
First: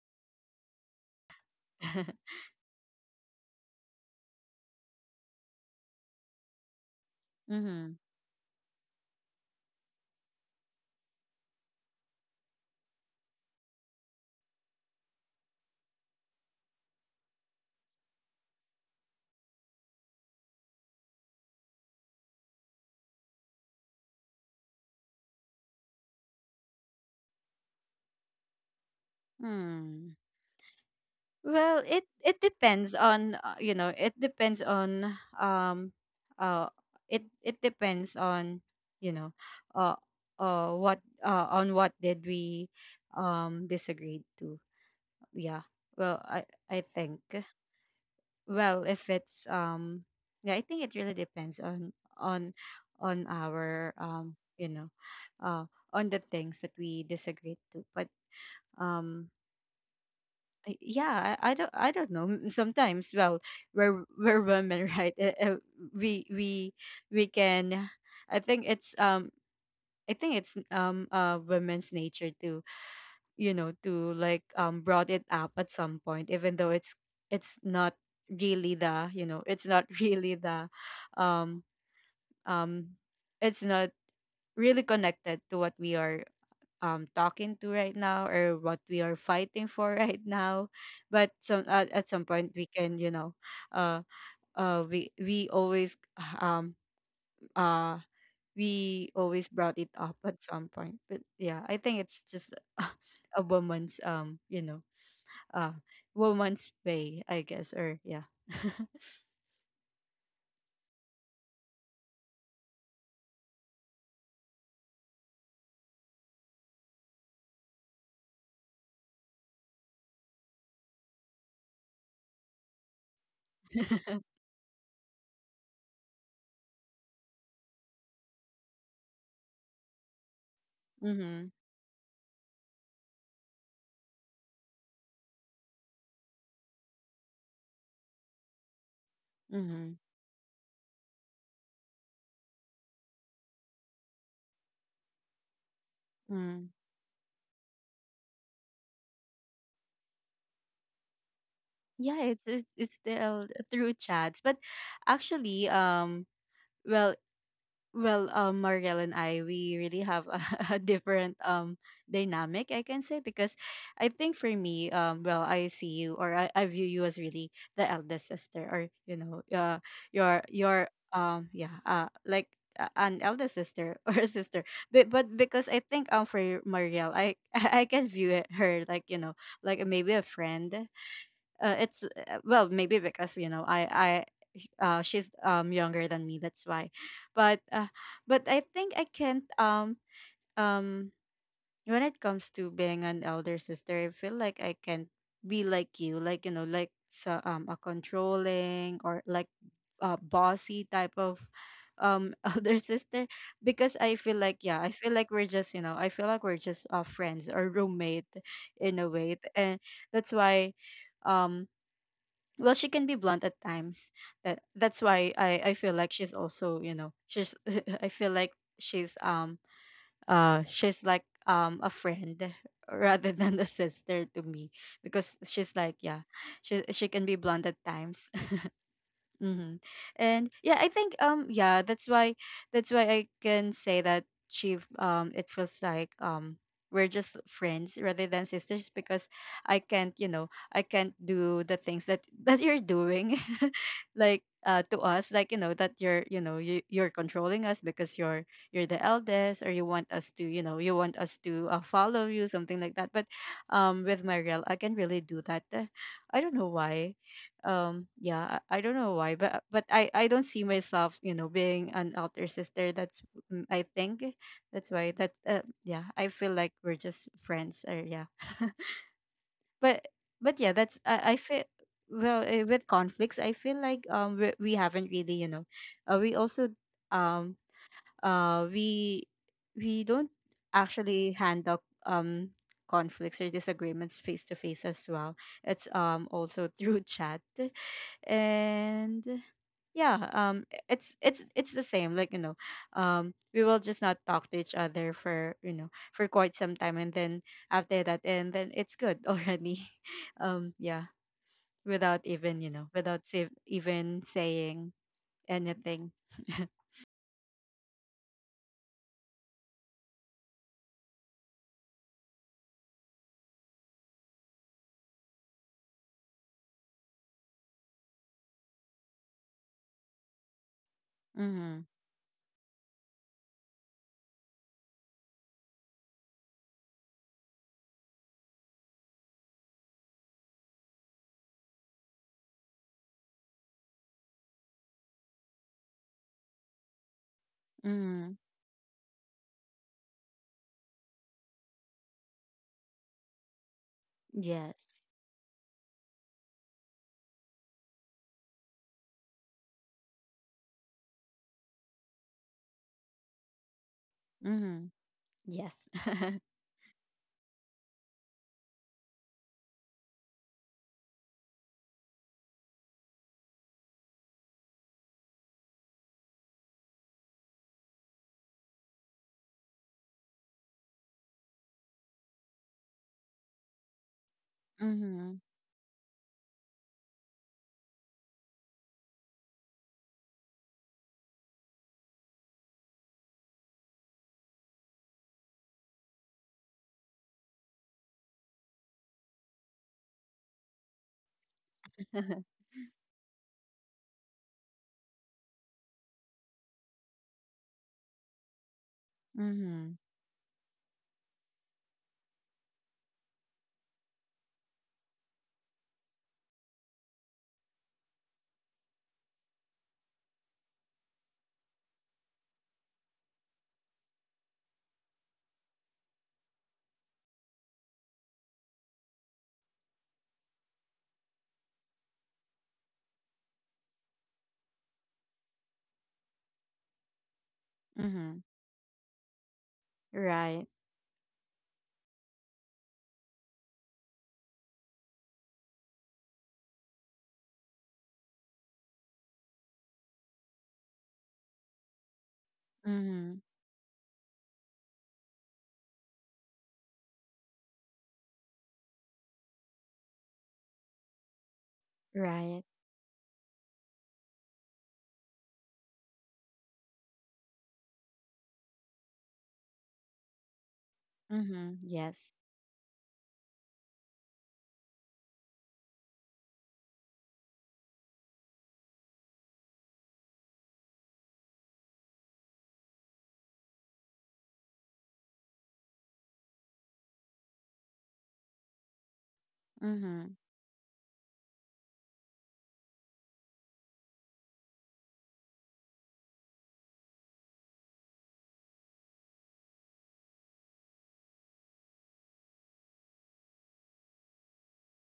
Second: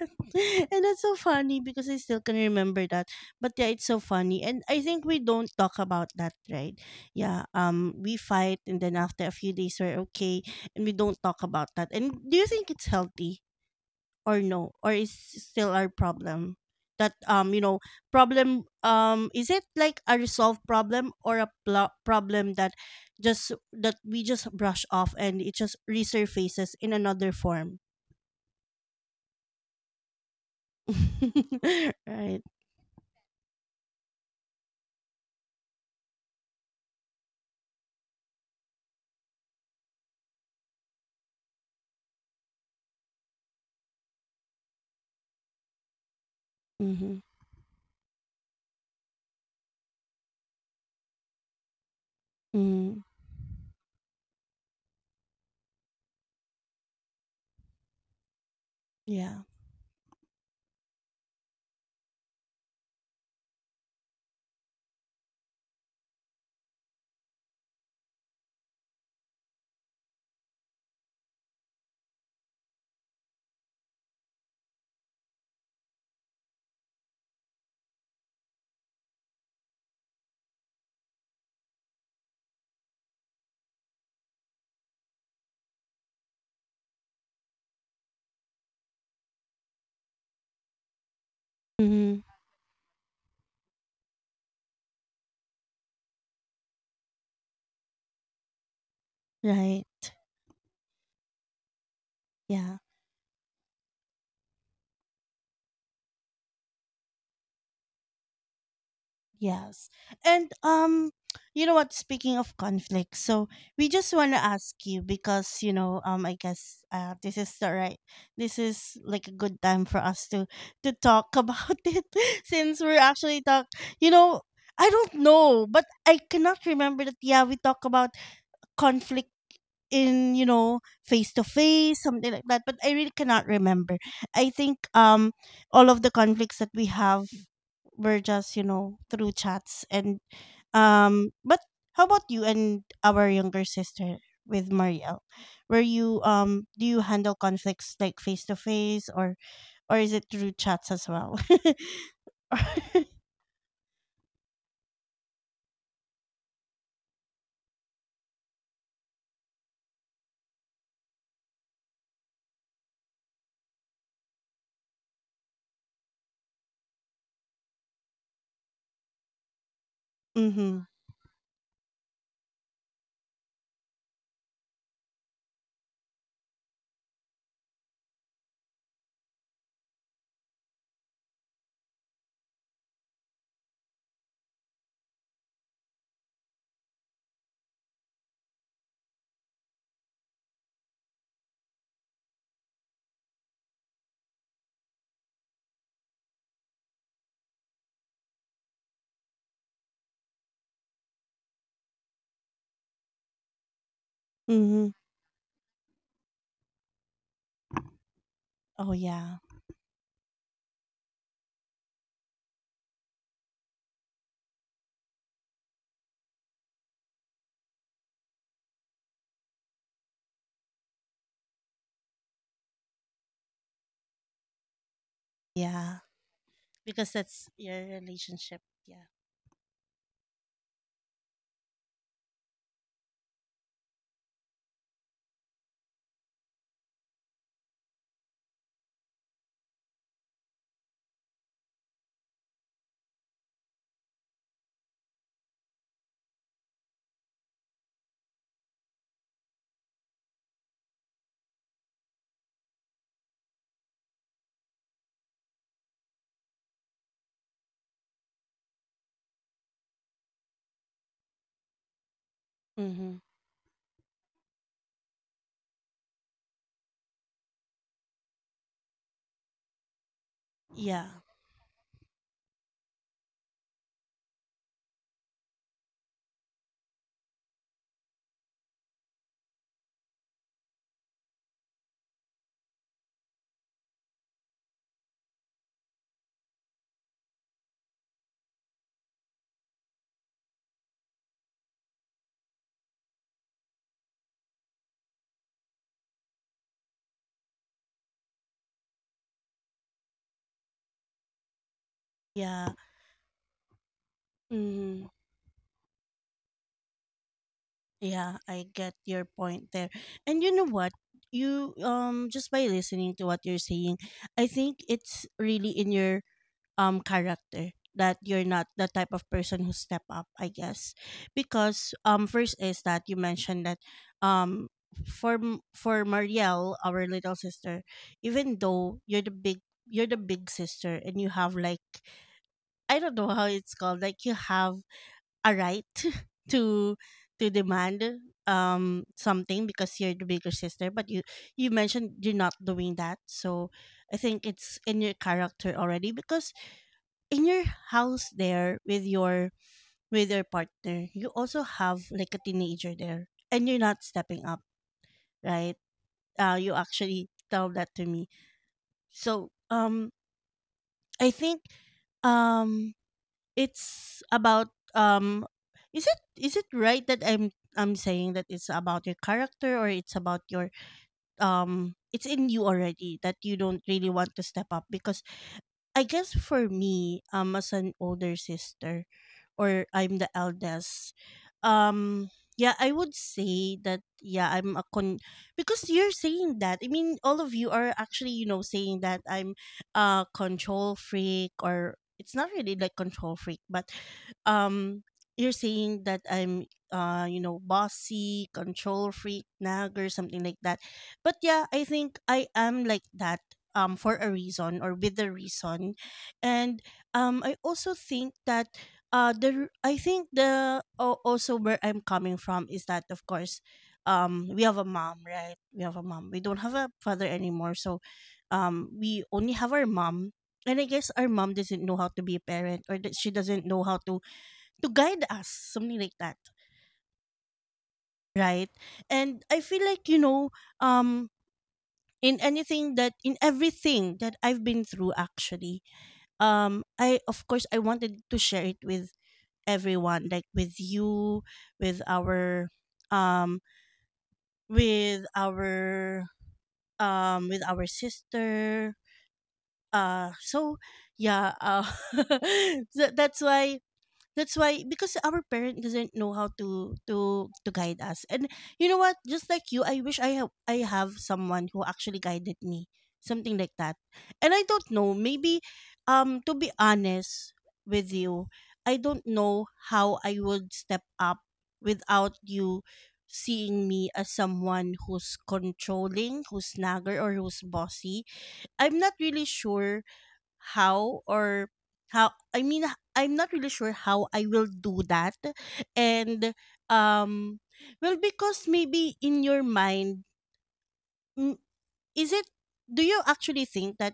A: And that's so funny because I still can remember that. But yeah, it's so funny. And I think we don't talk about that, right? Yeah.
B: Mhm.
A: We fight and then after a few days we're okay, and we don't talk about that. And do you think it's healthy, or no, or is still our problem that you know, problem is it like a resolved problem, or a problem that just that we just brush off and it just resurfaces in another form?
B: Hmm. Well, it
A: Right.
B: depends on, you know, it depends on uh it, it depends on, you know, uh what on what did we disagree to. Yeah, well, I think,
A: Mm-hmm.
B: well, if it's yeah, I think it really depends on,
A: Mm-hmm.
B: on our you know, uh on the things that we disagreed to. But um
A: Yeah.
B: yeah, I don't, I don't know. Sometimes, well, we're we're women, right? We we can, I think it's I think it's women's nature to, you know, to like brought it up at some point, even though it's not really the, you know, it's not really the um um it's not really connected to what we are talking to right now, or what we are fighting for right now. But some, at some
A: Mm-hmm.
B: point we can, you know, uh we always um uh we always brought it
A: Right.
B: up at some point. But yeah, I think it's just
A: Yeah.
B: a woman's, you know, uh woman's way, I guess. Or yeah.
A: Yes. And you know what, speaking of conflict, so we just want to ask you because you know, I guess this is the this is like a good time for us to talk about it since we're actually talk you know I don't know, but I cannot remember that, yeah, we talk about conflict in you know face
B: Mm-hmm.
A: to face something like that, but I really cannot remember. I think all of the conflicts that we have were just you know through chats
B: Mm-hmm.
A: and but how about you and our younger sister with Marielle, were you
B: Mm.
A: do you handle conflicts like face to face or is it through chats as well?
B: Yeah, it's still through chats. But actually, well, well, Mariel and I, we really have a, a different dynamic, I can say, because I think for me, well, I see you, or I view you as really the eldest sister, or you know, your
A: Mhm,
B: yeah, like an eldest sister or a sister. But because I think for Mariel, I I can view it, her like, you know, like maybe a friend. It's well, maybe because, you know, I she's younger than me, that's why. But but I think I can't, um when it comes to being an elder sister, I feel like I can't be like you, like you know, like so, a controlling, or like a bossy type of elder sister, because I feel like yeah, I
A: mhm.
B: feel like we're just, you know, I feel like we're just, friends or roommate
A: Oh,
B: in a way.
A: yeah,
B: And that's why um well, she can be blunt at times, that, that's why I feel like she's also, you know, she's I feel like she's um she's like a friend rather than a sister to me, because she's like
A: yeah.
B: yeah, she
A: Because
B: can be
A: that's
B: blunt at
A: your
B: times.
A: relationship. Yeah.
B: Mm-hmm. And yeah, I think yeah, that's why, that's why I can say that she it feels like we're just friends rather than sisters, because I can't, you know, I can't do the things that that you're doing like to us, like you know, that you're, you know, you, you're controlling us because you're the eldest, or you want us to, you know, you want us to, follow you, something like that. But with Mariel I can really do that. I don't know why, yeah, I I don't know why. But but I don't see myself, you know, being an elder sister.
A: Mhm.
B: That's, mm, I think that's why, that, yeah, I feel like we're just friends, or yeah. but but yeah, that's,
A: Yeah,
B: I feel, well, with conflicts I feel like we haven't really, you know, we also um uh we we don't actually handle conflicts or disagreements face to face as well. It's also through chat. And yeah, it's the same like, you know, we will just not talk to each other for, you know, for quite some time, and then after that, and then it's good already. Yeah, without
A: yeah.
B: even, you know, without even saying
A: Mhm.
B: anything.
A: Yeah, I get your point there. And you know what? You, just by listening to what you're saying, I think it's really in your character that you're not the type of person who step up, I guess.
B: Hmm.
A: Because first is that you mentioned that um for for Marielle, our little sister, even though you're the big sister and you have like I don't know how it's called, like you have a right to to demand
B: Hmm.
A: something because you're the bigger sister, but you mentioned you're not doing that, so I think it's
B: Yes.
A: in your character already because in your house there with your partner you also have like a teenager there and you're not stepping up,
B: Hmm.
A: right?
B: Yes.
A: You actually tell that to me, so um, I think um it's about is it right that I'm saying that it's about your character, or it's about your it's in you already that you don't really want to step up? Because
B: Mm-hmm.
A: I guess for me, as an older sister, or I'm the eldest, um, yeah, I would say that, yeah, I'm a con, because you're saying that. I mean, all of you are actually you know saying that I'm a control freak, or it's not really like control freak, but um, you're saying that I'm you know, bossy, control freak,
B: Hmm.
A: nagger, something like that. But yeah, I think I am like that for a reason or with a reason, and I also think that the r- I think the al- also where I'm coming from is that of course we have a mom, right? We have a mom, we don't have a father anymore, so we only have our mom. And I guess our mom doesn't know how to be a parent, or that she doesn't know how to guide us, something like that,
B: Hmm.
A: right?
B: Right.
A: And I feel like, you know, um in everything that I've been through, actually, I, of course I wanted to share it with everyone, like with you,
B: Hmm.
A: with our um with our with our sister, so
B: Right.
A: yeah, so that's why, that's why, because our parent doesn't know how to to guide us. And you know what, just like you, I wish I have,
B: Hmm.
A: I have
B: Yes.
A: someone who actually guided me, something like that. And I don't know, maybe to be honest with you, I don't know how I would step up without you seeing me as someone who's controlling, who's nagger, or who's bossy. I'm not
B: Hmm.
A: really sure how, or how I mean, I'm not really sure how I will do that. And um well, because maybe in your mind, mm, is it, do you actually think that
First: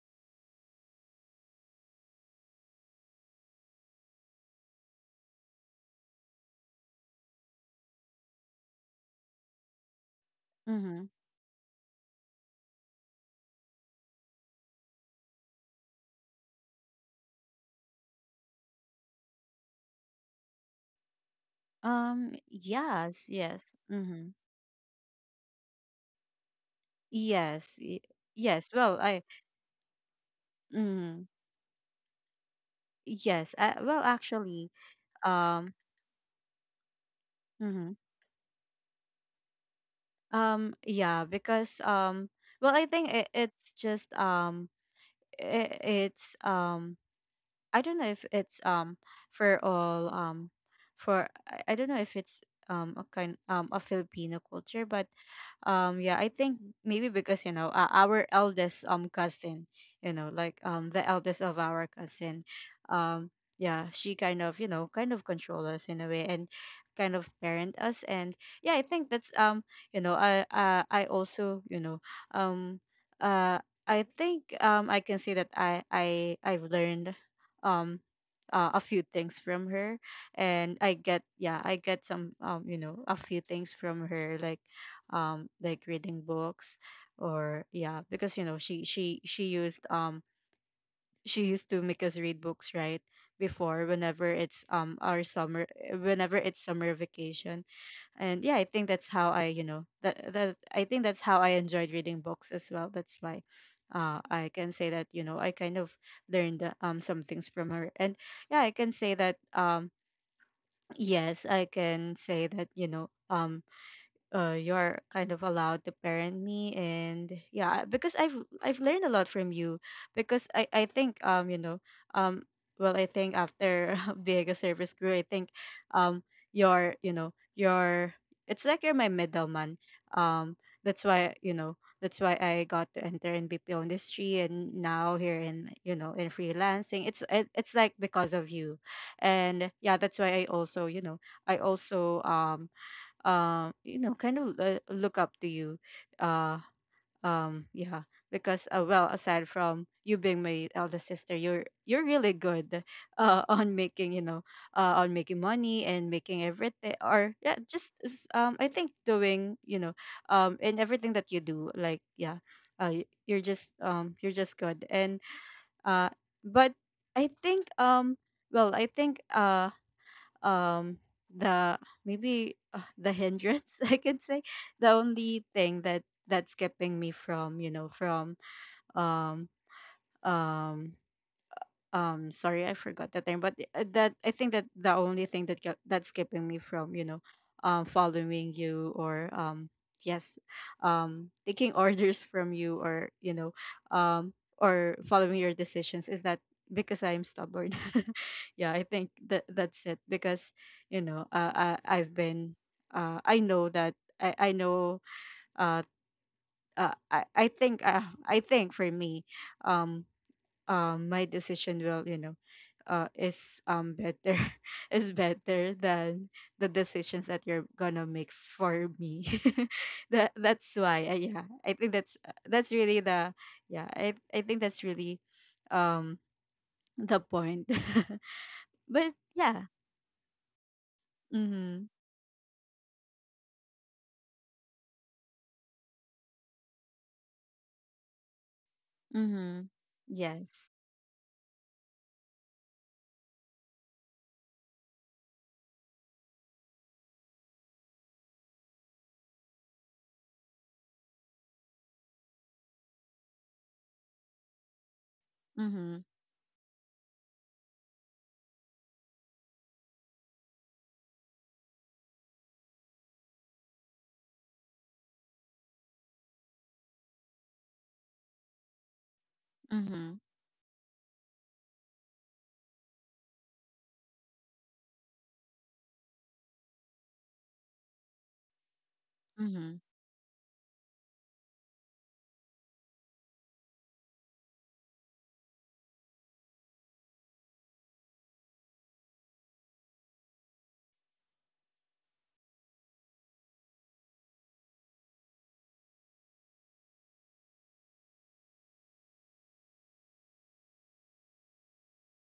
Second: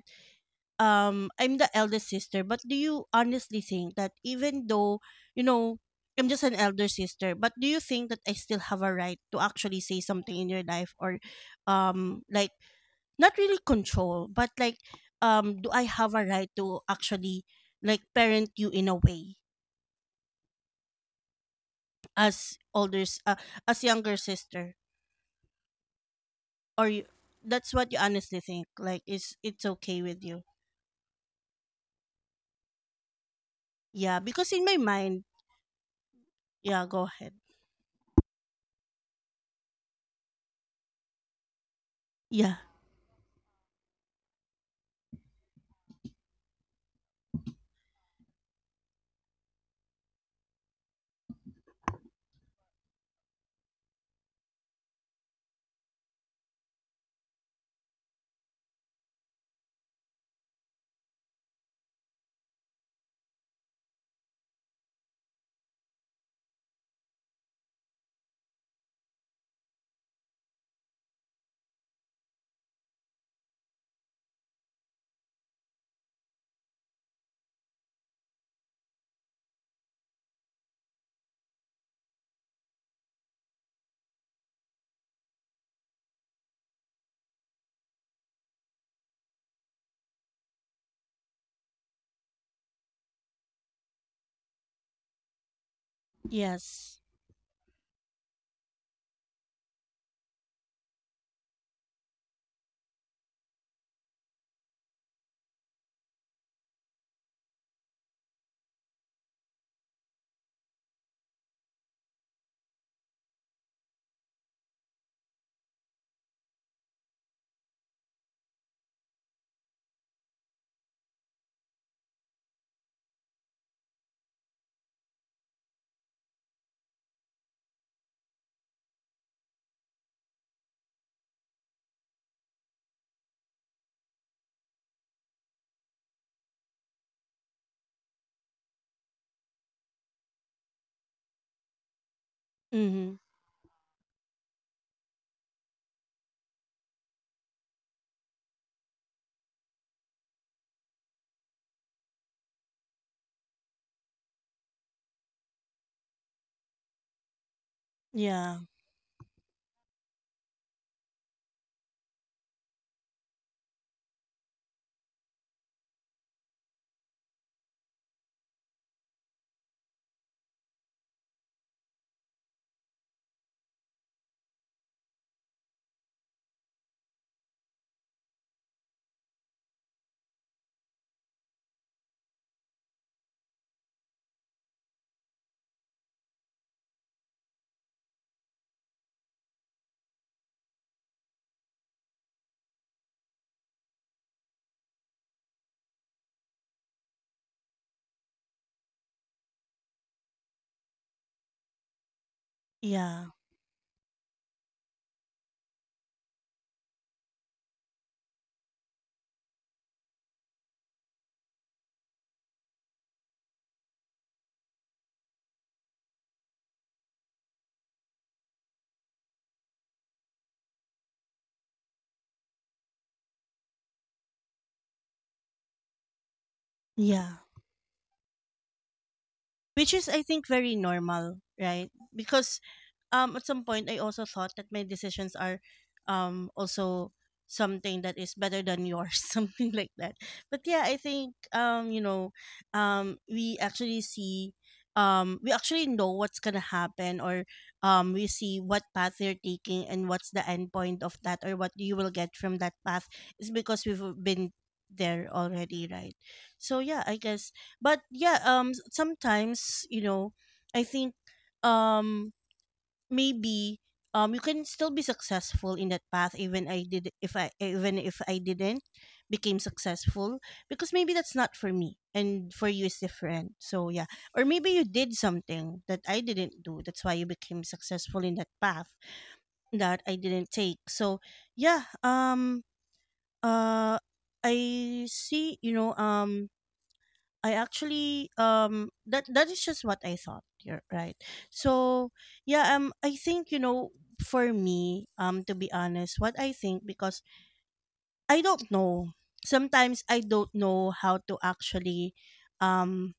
A: I'm the eldest sister, but do you honestly think that even though, you know, I'm just an elder sister, but do you think that I still have a right to actually say something in your life,
B: Hmm.
A: or like, not really control, but like, do I have a right to actually like parent you in a way as older
B: Yes, yes.
A: as younger
B: Mm-hmm.
A: sister, or you, that's
B: Yes.
A: what you honestly think?
B: Yes.
A: Like,
B: Well, I,
A: it's okay with you.
B: mm, yes. Well,
A: Yeah, because in my
B: actually,
A: mind,
B: um,
A: yeah, go ahead.
B: mm-hmm. Yeah, because
A: Yeah.
B: well, I think it's just, it, it's I don't know if it's for all, for I don't know if it's a kind, a Filipino culture, but yeah, I think maybe because you know our eldest cousin, the eldest of our cousin. um yeah, she kind of kind of control us in a way, and kind of parent us. And yeah, I think that's I also, um uh I think, I can say that I've learned, um a few things from her. And I get, yeah, I get some, a few things from her, like, like reading books. Or yeah, because she used to make us read books, right, before, whenever it's our summer, whenever
A: Yes.
B: it's summer vacation. And yeah, I think that's how I, you know that that I think that's how I enjoyed reading books as well, that's why I can say that, you know, I kind of learned some things from her. And yeah, I can say that, yes, I can say that, you're kind of allowed to parent me. And yeah, because I've learned a lot from you, because I think, um well, I think, after being a service crew, I think, um you're it's like you're my middleman. um that's why, you know, that's why I got to enter in BPO industry, and now here in, you know, in freelancing, it's like because of you. And yeah, that's why I also, you know, I also,
A: Mm-hmm.
B: you know, kind of look up to you. uh yeah, because well, aside from you being my eldest sister, you're really good on making, you know, on making money and making everything, or yeah,
A: Yeah.
B: just I think doing, you know, in everything that you do. Like yeah, you're just, you're just good. And uh but I think, I think, um the, maybe the hindrance, I could say, the only thing that, that's keeping me from, you know, from, um um sorry, I forgot the term, but that, I think that the only thing that that's keeping me from, you know, following you, or yes, taking orders from you, or, you know, um or following your decisions, is that, because I'm stubborn. Yeah, I think that's it. Because, you know, I've
A: Yeah.
B: been, I know that, I know, uh, I think, I think for me, um my decision will, you know, is better is better than the decisions that you're gonna make for me. That's why, yeah, I think that's, that's really the, yeah, I think that's really, um
A: Yeah.
B: the point.
A: Which
B: But
A: is I think
B: yeah.
A: very normal, right? Because
B: Mhm.
A: at some point I also thought that my decisions are also something that is better than yours, something like that.
B: Mhm.
A: But yeah, I think
B: Yes.
A: you know, we actually see we actually know what's gonna happen, or we see what path you're taking and what's the end point of that, or what you will get from that path, is because we've been there already, right? So
B: Mhm.
A: yeah, I guess, but yeah, sometimes, you know, I think um maybe you can still be successful in that path even I did if I even if I didn't became successful, because
B: Mhm.
A: maybe that's not for me, and for you is different, so yeah. Or maybe you did something that I didn't do, that's why you became successful in that path that I didn't
B: Mhm.
A: take, so yeah. Uh I see, you know, I actually that that is just what I thought. You're right. So yeah, I think, you know, for me, to be honest, what I think, because I don't know, sometimes I don't know how to actually um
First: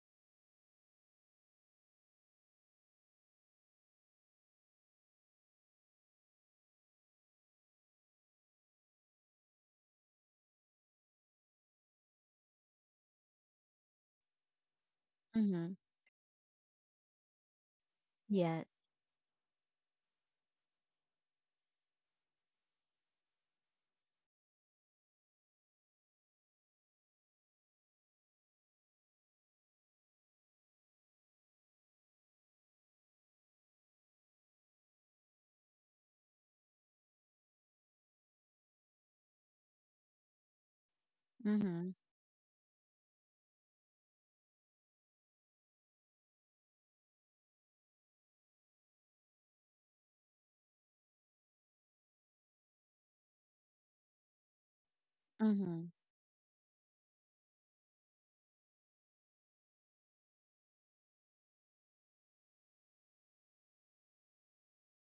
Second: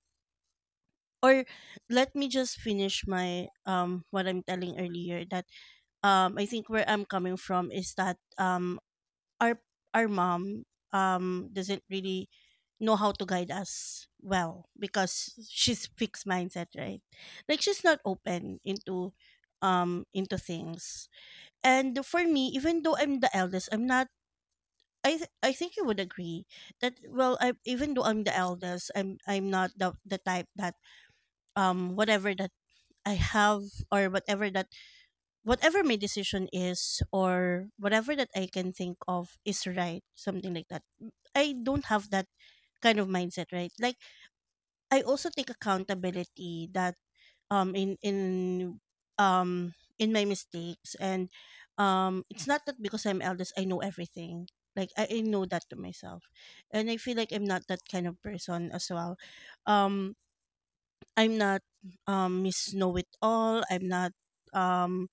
A: or let me just finish my what I'm telling earlier, that I think where I'm coming from is that our our mom doesn't really know how to guide us well, because
B: Mhm.
A: she's fixed mindset, right? Like, she's not open
B: Yeah.
A: into things. And for me, even though I'm the eldest, I'm not I th- I think you would agree that, well, I, even though I'm the eldest, I'm not the type that whatever that I have, or whatever that, whatever my decision is, or whatever that I can think of is right, something like that. I don't
B: Mhm.
A: have that kind of mindset, right? Like, I also take accountability that um in in um in my mistakes, and it's not that because I'm eldest I know everything. Like I know that to
B: Mhm.
A: myself. And I feel like I'm not that kind of person as well. Um I'm not miss know it all. I'm not um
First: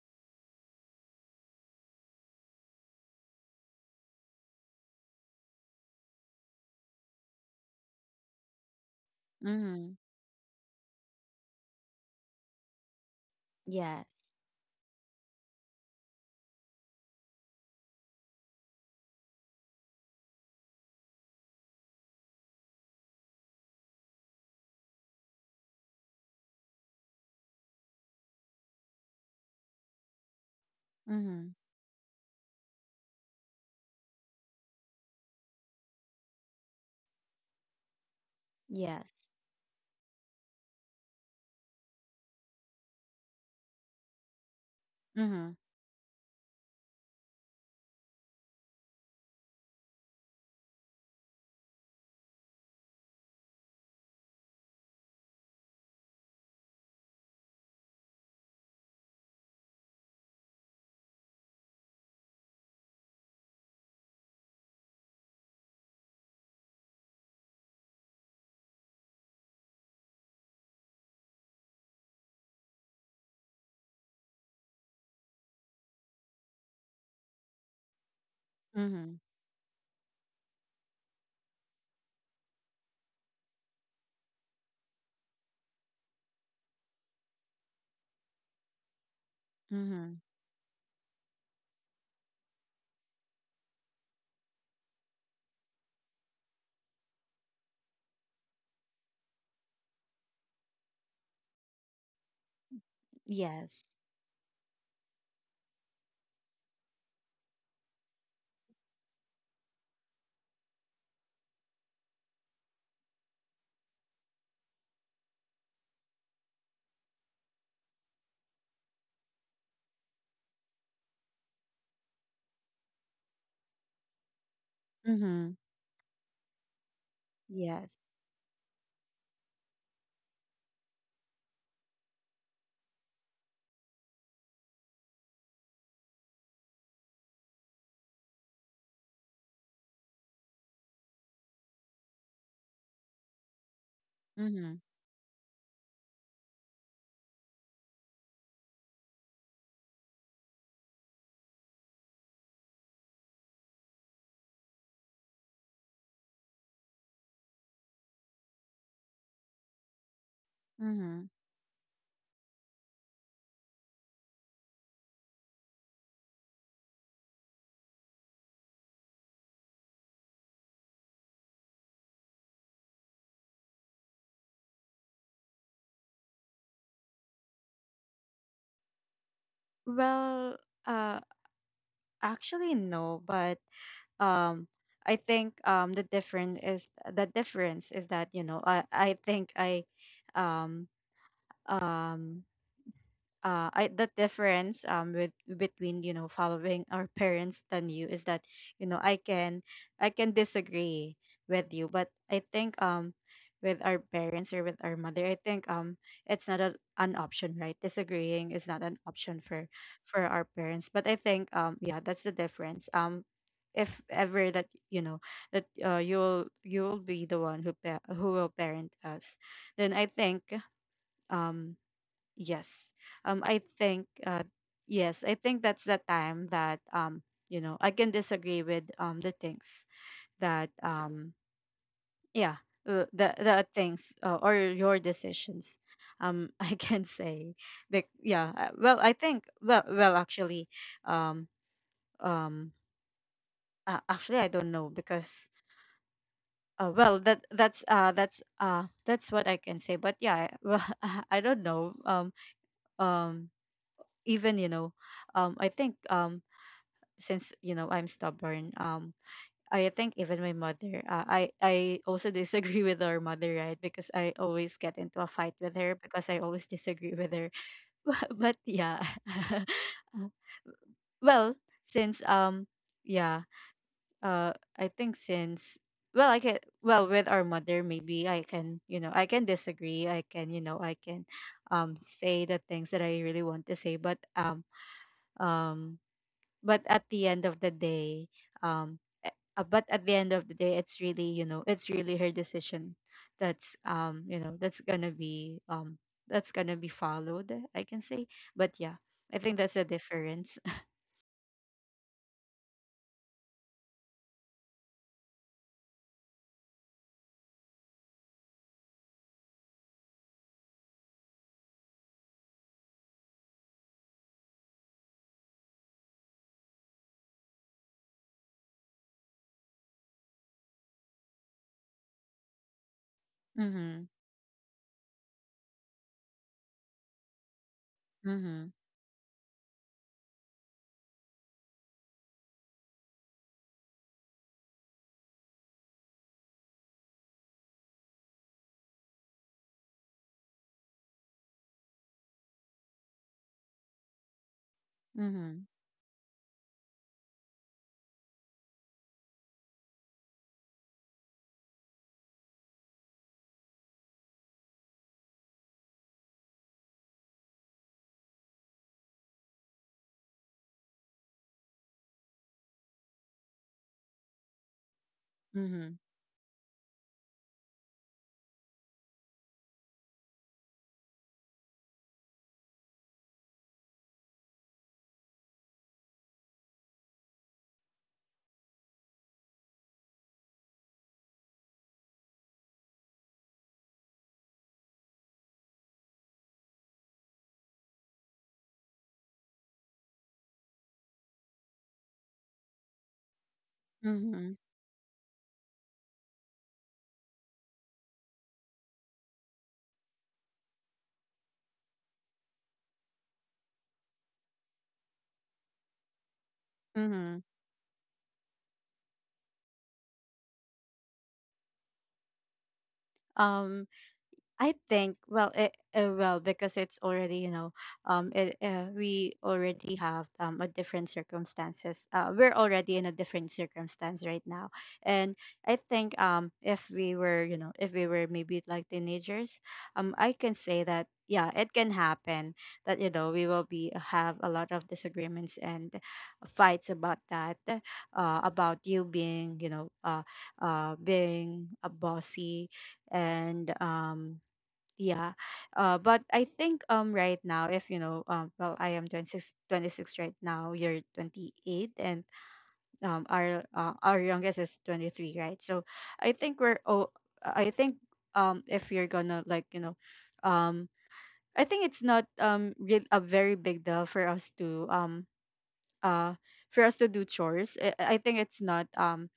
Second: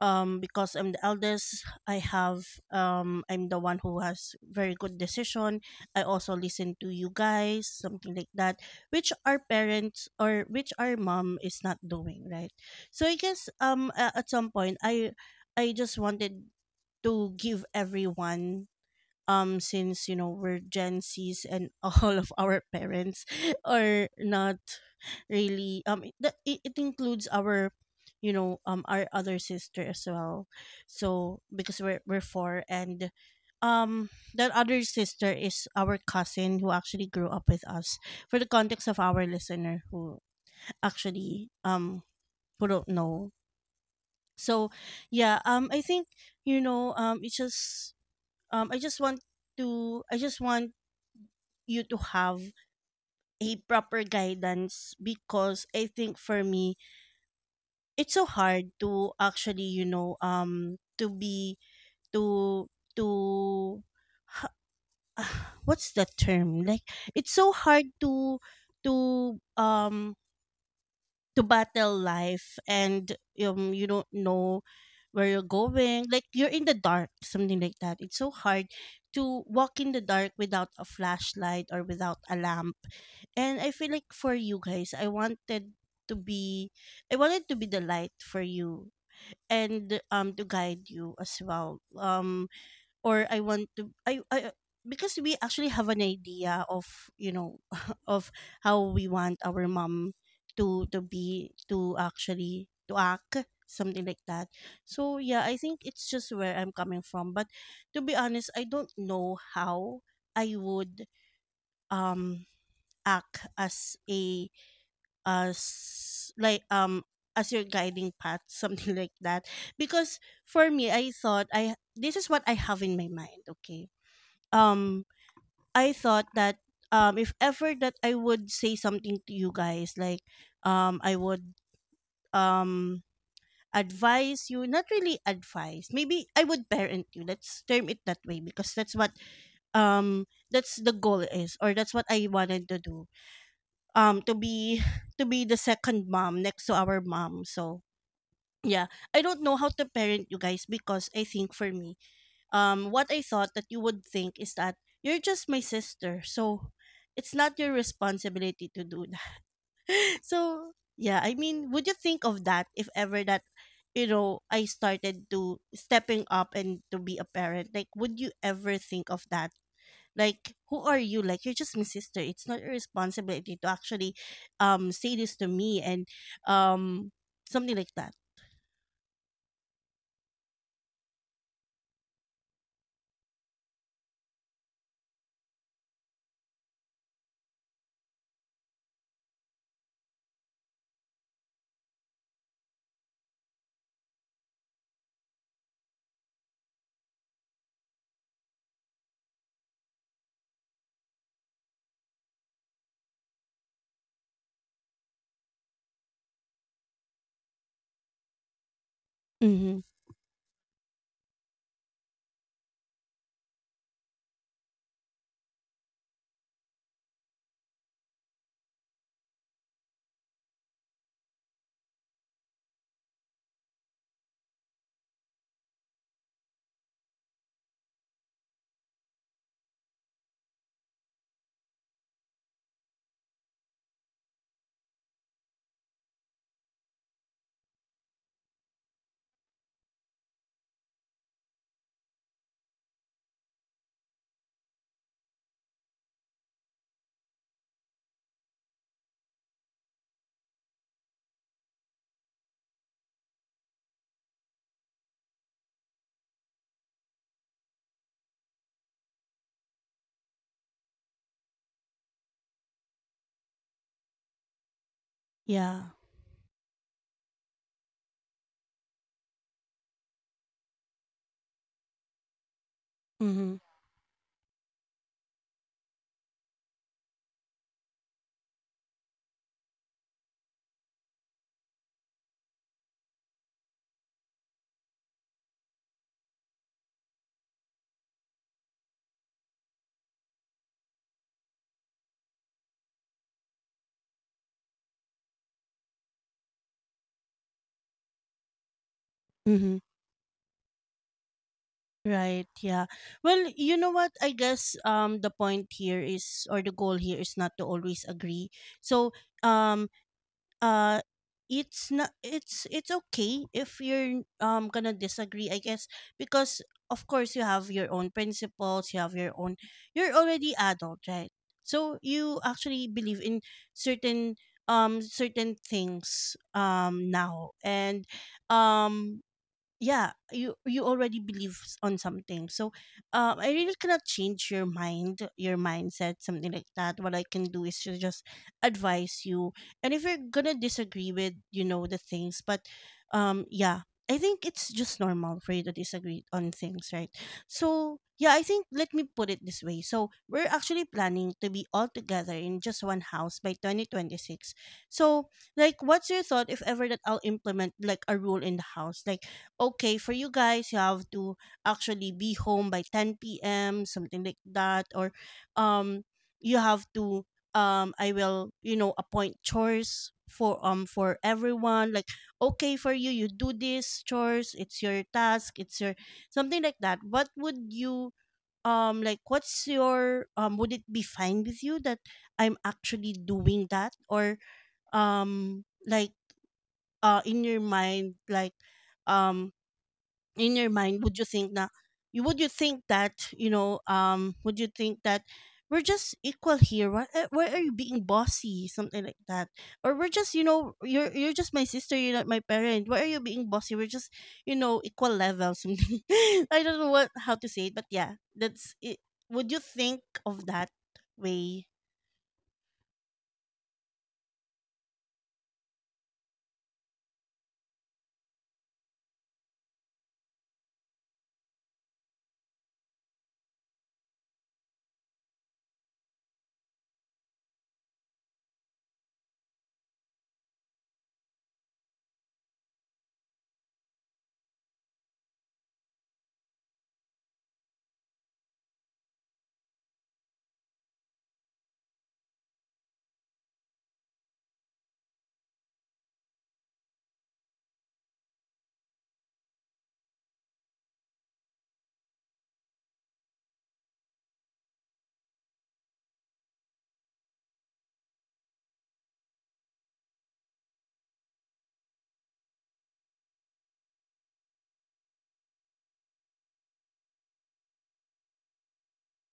A: because I'm the eldest I have I'm the one who has very good decision, I also listen to you guys, something like that, which our
B: Mhm.
A: parents or which our mom is not doing, right? So I guess
B: Yes.
A: at some point, I just wanted to give everyone since you know we're gen z's and all of our parents are not really it it includes our you know our other sister as well, so
B: Mhm.
A: because we're four, and um that other sister is our cousin who actually grew up with us, for the context of
B: Yes.
A: our listener who actually who don't know. So yeah,
B: Mhm.
A: I think, you know, it's just I just want to I just want you to have a proper guidance, because I think for me it's so hard to actually, you know, to be to to ha- what's the term, like, it's so hard to um to battle life, and you don't know where you're going, like you're in the dark, something like that, it's so hard
B: Mhm.
A: to walk in the dark without a flashlight or without a lamp. And I feel like for you guys, I wanted to be, I wanted to be the light for you, and
B: Mm-hmm.
A: to guide you as well, or I want to, I, because we actually have an idea of, you know, of how we want our mom to be, to actually to act,
B: Yes.
A: something like that. So yeah, I think it's just where I'm coming from. But to be honest, I don't know how I would um act as a as like as your guiding path, something like that. Because for me I thought I this is what I have in my mind, okay, um
B: Mm-hmm.
A: I thought that if ever that
B: Yes.
A: I would say something to you guys, like, I would um advise you, not really advise, maybe I would parent you, let's term it that way, because that's what that's the goal is, or that's what I wanted to do, to
B: Mm-hmm.
A: be to be the second mom next to our mom. So yeah, I don't know how to parent you guys, because I think for me, what I thought that you would think is that you're just my sister, so it's not your responsibility to do that. So yeah,
B: Mm-hmm.
A: I mean, would you think of that, if ever that you know I started to stepping up and to be a parent? Like, would you ever think of that? Like, who are you? Like, you're just my sister, it's not your responsibility to actually say this to me, and um something like that.
B: Well, uh, actually no, but, um, I think, the different is, the difference is that, you know, I think I, um um the difference, with, between, you know, following our parents than you, is that, you know, I can, I can disagree with you, but I think, with our parents, or with our mother, I think, it's not an option, right? Disagreeing is not an option for,
A: Mm-hmm.
B: our parents. But I think, yeah, that's the difference, if ever that, you know, that you'll be the one who who will parent us, then I think, um Yes. I think, yes, I think that's the time that, you know, I can disagree with, the things that, yeah, the things, or your decisions. I can say, like, yeah, well, I think, actually, um, um, actually, I don't know because, well, that's, that's what I can say. But yeah, well, I don't know. Um, Even, you know, I think, since, you know, I'm stubborn. I think even my mother. I also disagree with our mother, right? Because I always get into a fight with
A: Yeah.
B: her because I always disagree with her. But yeah, well, since, yeah,
A: Mm-hmm.
B: uh, I think since, well, I can, with our mother, maybe I can, you know, I can disagree. I can, you know, I can, say the things that I really want to say, but, um but at the end of the day, um a- but at the end of the day it's really, you know, it's really her decision, that's, you know, that's gonna be, that's gonna be followed, I can say. But yeah, I think that's
A: Mm-hmm.
B: the difference.
A: Right, yeah. Well, you know what? I guess the point here is, or the goal here is not to always agree. So, um uh it's not, it's it's okay if you're gonna disagree, I guess, because of course you have your own principles, you have your own, you're already adult, right? So you actually believe in
B: Mm-hmm.
A: certain certain things now and
B: Mm-hmm.
A: um yeah, you already believe on something. So I really cannot change your mind, your mindset, something like that. What I can do is to just advise you. And if you're gonna disagree with, the things, but yeah, I think it's just normal for
B: Mm-hmm.
A: you to disagree on things, right? So yeah, I think let me put it this way. So we're actually planning to be all together in just one house by 2026. So, like, what's your thought if ever that I'll implement, like, a rule in the house, like, okay, for you guys, you have to actually be home by 10 p.m., something like that? Or
B: Mm-hmm.
A: um you have to, I will, appoint chores for for everyone, like, okay, for you, you do this chores, it's your task, it's your something like that. What would you, like, what's your, would it be fine with you that I'm actually doing that? Or like, in your mind, like, um in your mind, would you think na, you, would you think that,
B: Mm-hmm.
A: would you think that we're just equal here, why are you being bossy, something like that? Or we're just, you know, you're just my sister, you're not my parent, why are you being bossy, we're just, you know, equal level, something. I don't know what, how
B: Hmm.
A: to say it, but yeah, that's it. Would you think of that way?
B: um I think, well, well, because it's already, you know, we already have a different circumstances. We're already in a different circumstance right now, and I think, if we were, you know, if we were maybe like teenagers, I can say that, yeah, it can happen, that, you know, we will be have a lot of disagreements and fights about that, about you being, you know, being a bossy, and, yeah, but I think, right now, if, you know, well, I am twenty six right now, you're 28, and, our, our youngest is 23, right? So I think we're, oh, I think, if you're gonna, like, you know, um I think it's not, real a very big deal for us to, uh for us to do chores. I think it's not,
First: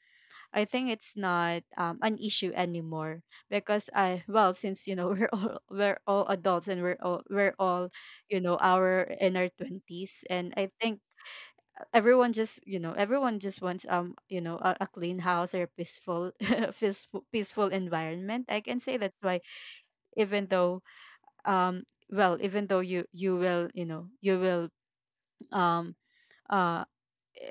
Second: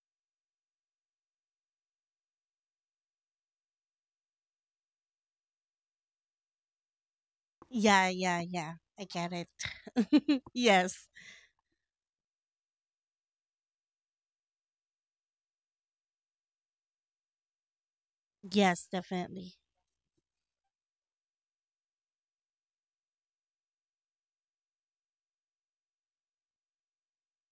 B: I think it's not, an issue anymore, because I, well, since, you know, we're all adults, and we're all,
A: Yeah,
B: you
A: yeah,
B: know,
A: yeah, I
B: our,
A: get
B: in our twenties,
A: it.
B: and I think
A: Yes.
B: everyone just, you know, everyone just wants, you know, a clean house, or a peaceful peaceful environment, I can
A: Yes,
B: say. That's why,
A: definitely.
B: even though, um well, even though you will, you know, you will, um uh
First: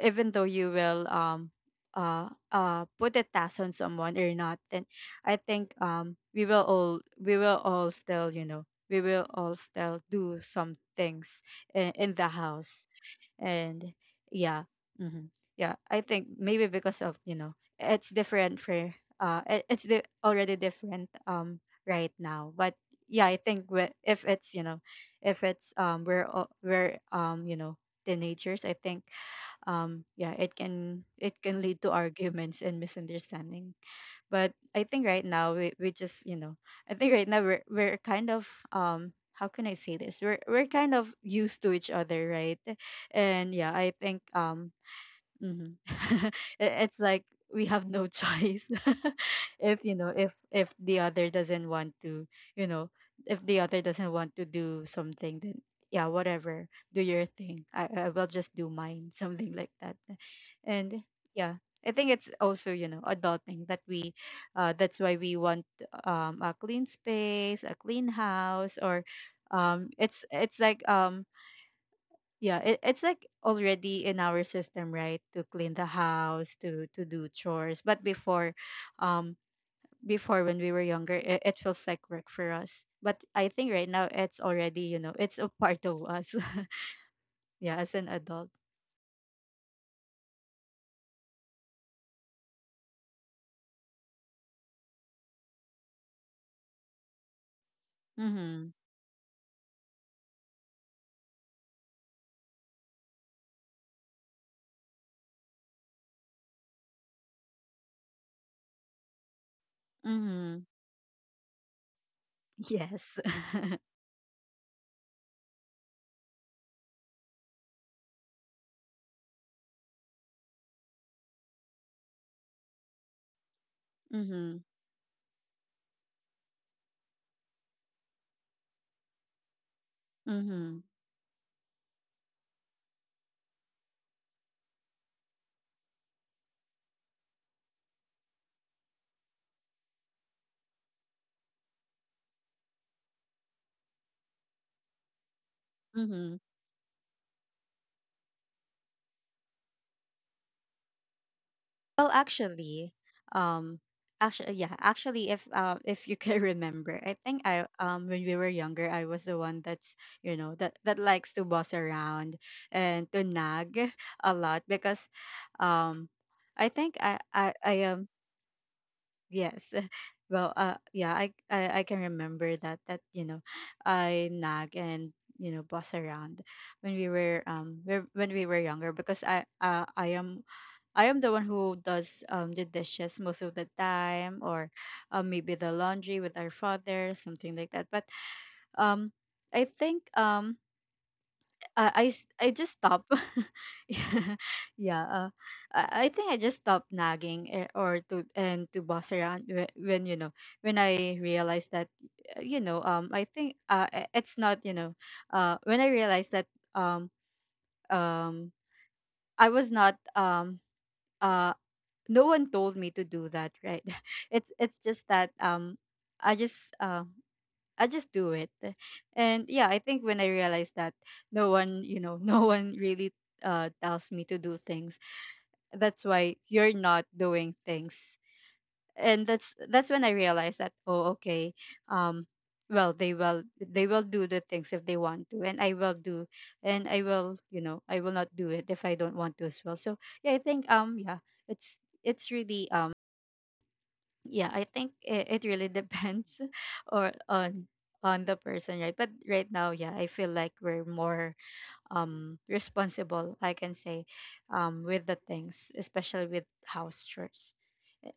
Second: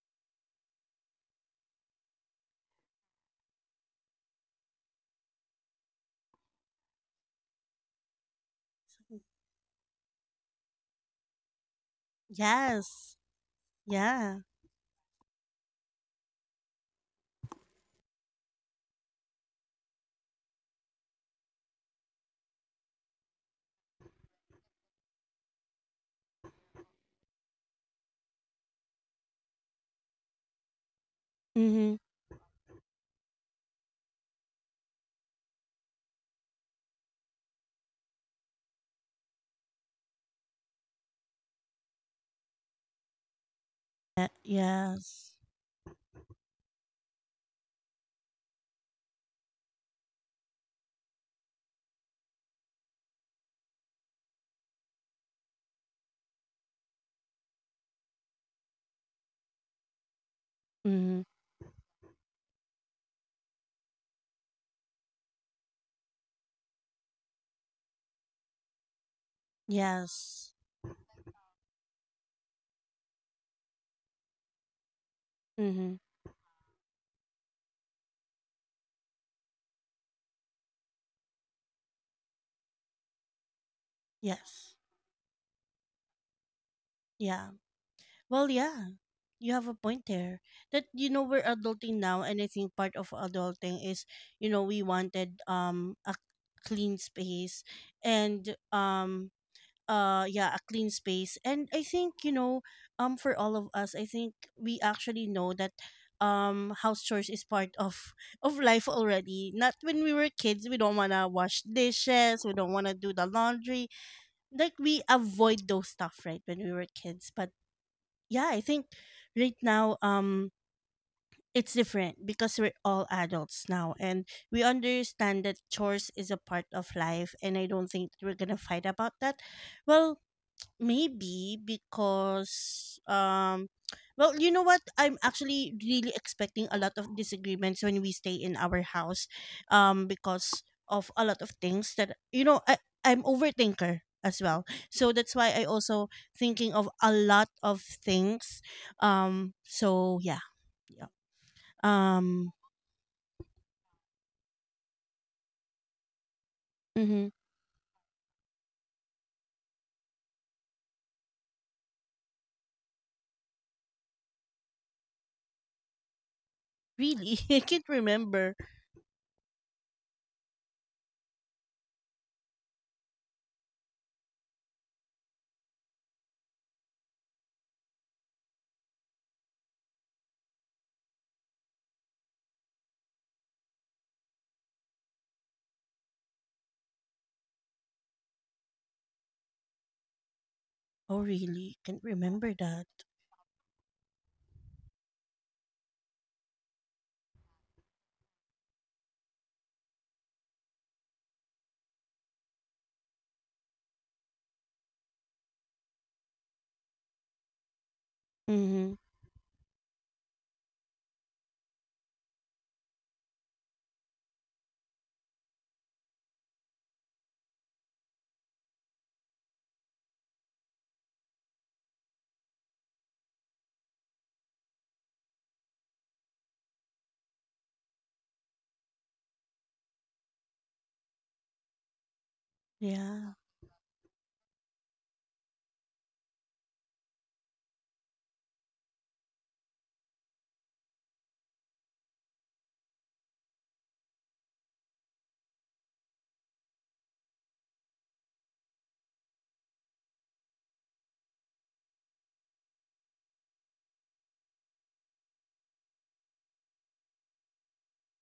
B: even though you will, put a task on someone or not, then I think, we will all still, you know, we will all still do some things, in the house.
A: Yes.
B: And
A: Yeah.
B: yeah. Hmm. Yeah, I think maybe because of, you know, it's different for, already different, right now, but yeah, I think, if it's, you know, if it's, we're all- we're you know, teenagers, I think, yeah, it can lead to
A: Mm-hmm.
B: arguments and misunderstanding. But I think right now we just, you know, I think right now we're kind of, how can I say this, we're kind of used to each other, right? And yeah, I think,
A: Eh, yes.
B: Mhm. It's like we have no choice. If, you know, if the other doesn't want to, you know, if the other doesn't want to do something, then yeah, whatever, do your thing, I will just do mine. Something like that. And
A: Mhm.
B: yeah, I think it's also, you know, adulting that we, that's why we want, a clean space, a clean house, or it's
A: Yes.
B: it's like, yeah, it's like already in our system, right? To clean the
A: Mhm.
B: house, to do chores. But before, um, before, when we were younger, it feels like work for us. But I think right now it's
A: Yes.
B: already, you know, it's a part of us.
A: Yeah.
B: Yeah, as an
A: Well,
B: adult.
A: yeah. You have a point there. That, you know, we're adulting now, and I think part of adulting is, you know, we wanted a clean space, and
B: Mm-hmm.
A: yeah, a clean space. And I think, for all of us, I think we actually know that house chores is part of of life already. Not when we were
B: Mm-hmm.
A: kids, we don't want to wash dishes, we don't want to do
B: Yes.
A: the laundry, like, we avoid those stuff, right? When we were kids, but yeah, I think right now, it's different because we're all adults now, and
B: Mm-hmm.
A: we understand that chores is a part of life, and I don't think we're gonna fight about that. Well,
B: Mm-hmm.
A: maybe because well, you know what? I'm actually really expecting a lot of disagreements when we stay in our house, because of a lot of things that, you know, I'm overthinker as well. So that's why I also
B: Mm-hmm.
A: thinking of a lot of things. So yeah. Yeah.
B: Well,
A: Um
B: actually, um, actually, yeah, actually, if you can remember, I
A: mhm.
B: think I, when we were younger, I was the one that's, you know, that likes to boss around and to nag a lot because, um, I think I
A: Really?
B: I
A: I
B: I
A: can't
B: am
A: remember.
B: yes, well, yeah, I can remember that, you know, I nag and, you know, boss around when we were, when we were younger, because I, I am the one who does, the dishes most of the time, or, maybe the laundry with our father, something like that. But, um, I think,
A: Oh, really? Can't remember
B: I just
A: that.
B: stop. Yeah, yeah. I think I just stop nagging, or to, and to boss around, when, you know, when I realize that, you know, I think, it's not, you know, when I realize that, um um
A: Mhm.
B: I was not. Uh, no one told me to do that, right? It's just that, i just uh I just do it. And yeah, I think when I realized that, no one, you know, no one really tells me to do things, that's why you're not doing things. And that's when I realized that, oh okay, um well, they
A: Yeah.
B: will they will do the things if they want to, and I will do, and I will, you know, I will not do it if I don't want to as well, so yeah, I think, yeah, it's it's really, yeah, I think it really depends, or on, the person, right? But right now, yeah, I feel like we're more, responsible, I can say, with the things, especially with house chores.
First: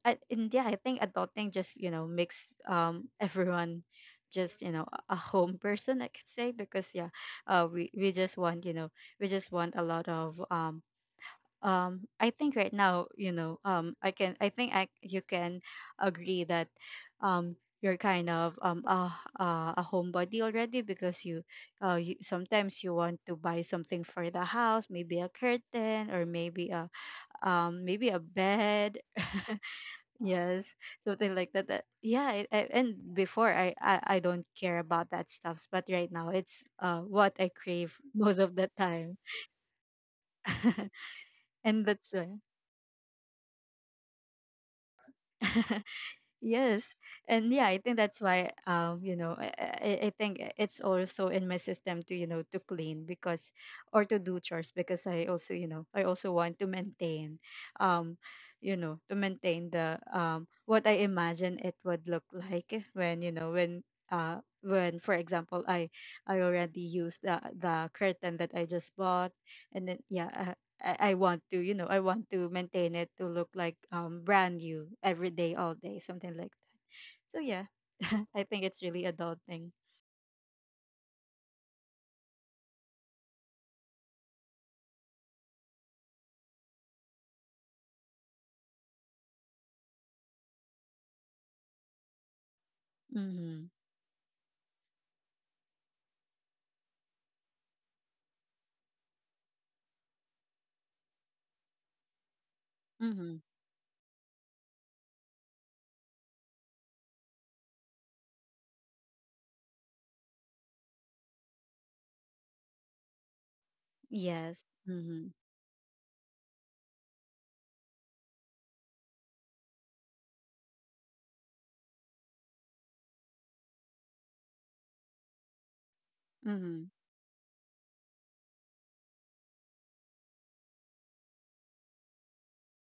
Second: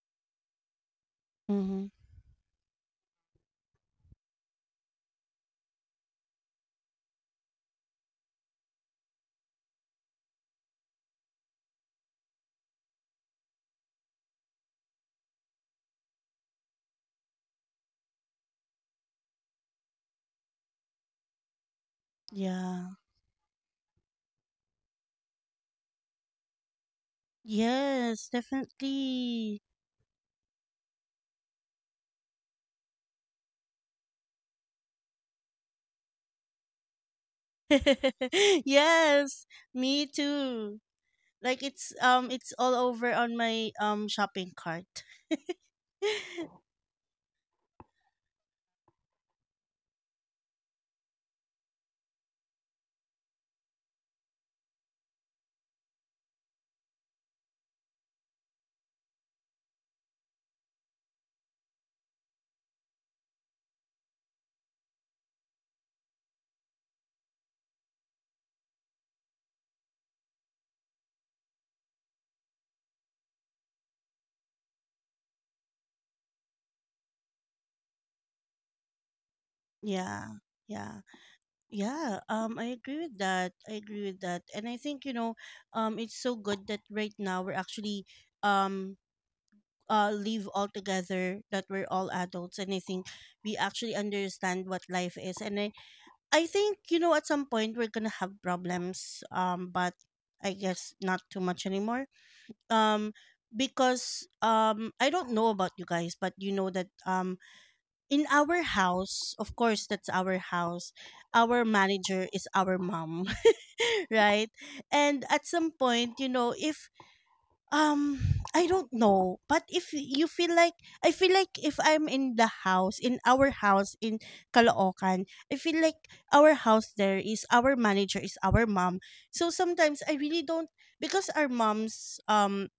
B: And yeah, I think adulting just,
A: Mhm.
B: you know, makes, everyone just, you know, a home person, I could say, because yeah, we just want, you know, we just want a lot of, I think right now, you know, I can, I think, I, you can agree that, um you're kind of, a homebody already, because you, you, sometimes
A: Yeah.
B: you want to buy something for the house, maybe a curtain, or maybe a, maybe a
A: Yes,
B: bed.
A: definitely.
B: Yes. Something like that, that yeah, and before, I don't care about that stuffs, but right now it's, what I crave most of the time.
A: Yes, me too. Like,
B: And
A: it's
B: that's
A: um
B: why.
A: it's all over on my shopping cart.
B: Yes. And yeah, I think that's why, you know, I think it's also in my system to, you know, to clean, because, or to do chores, because I also, you know, I also want to maintain, um, you know, to maintain the, what I imagine it would look like when, you know, when, when, for example, I already used the curtain that I just bought, and then yeah, I want to, you know, I want to maintain it to look like, brand new every day, all day, something like that. So yeah, I think it's really adult thing.
A: Yeah, yeah, yeah. I agree with that. I agree with that, and I think, it's so good that right now we're actually um leave all together, that we're all adults, and I think we
B: Mm-hmm.
A: actually understand what life is, and I think, you know, at some point we're gonna have problems. But I guess not too much anymore. Um,
B: Mm-hmm.
A: because I don't know about you guys, but you know that, in our house, of course, that's our house. Our manager is our mom, right?
B: Yes. Mm-hmm.
A: And at some point, you know, if, um, I don't know, but if you feel like I feel like if I'm in the house, in our house in Caloocan, I feel like our
B: Mm-hmm.
A: house there, is our manager is our mom. So sometimes I really don't, because our moms um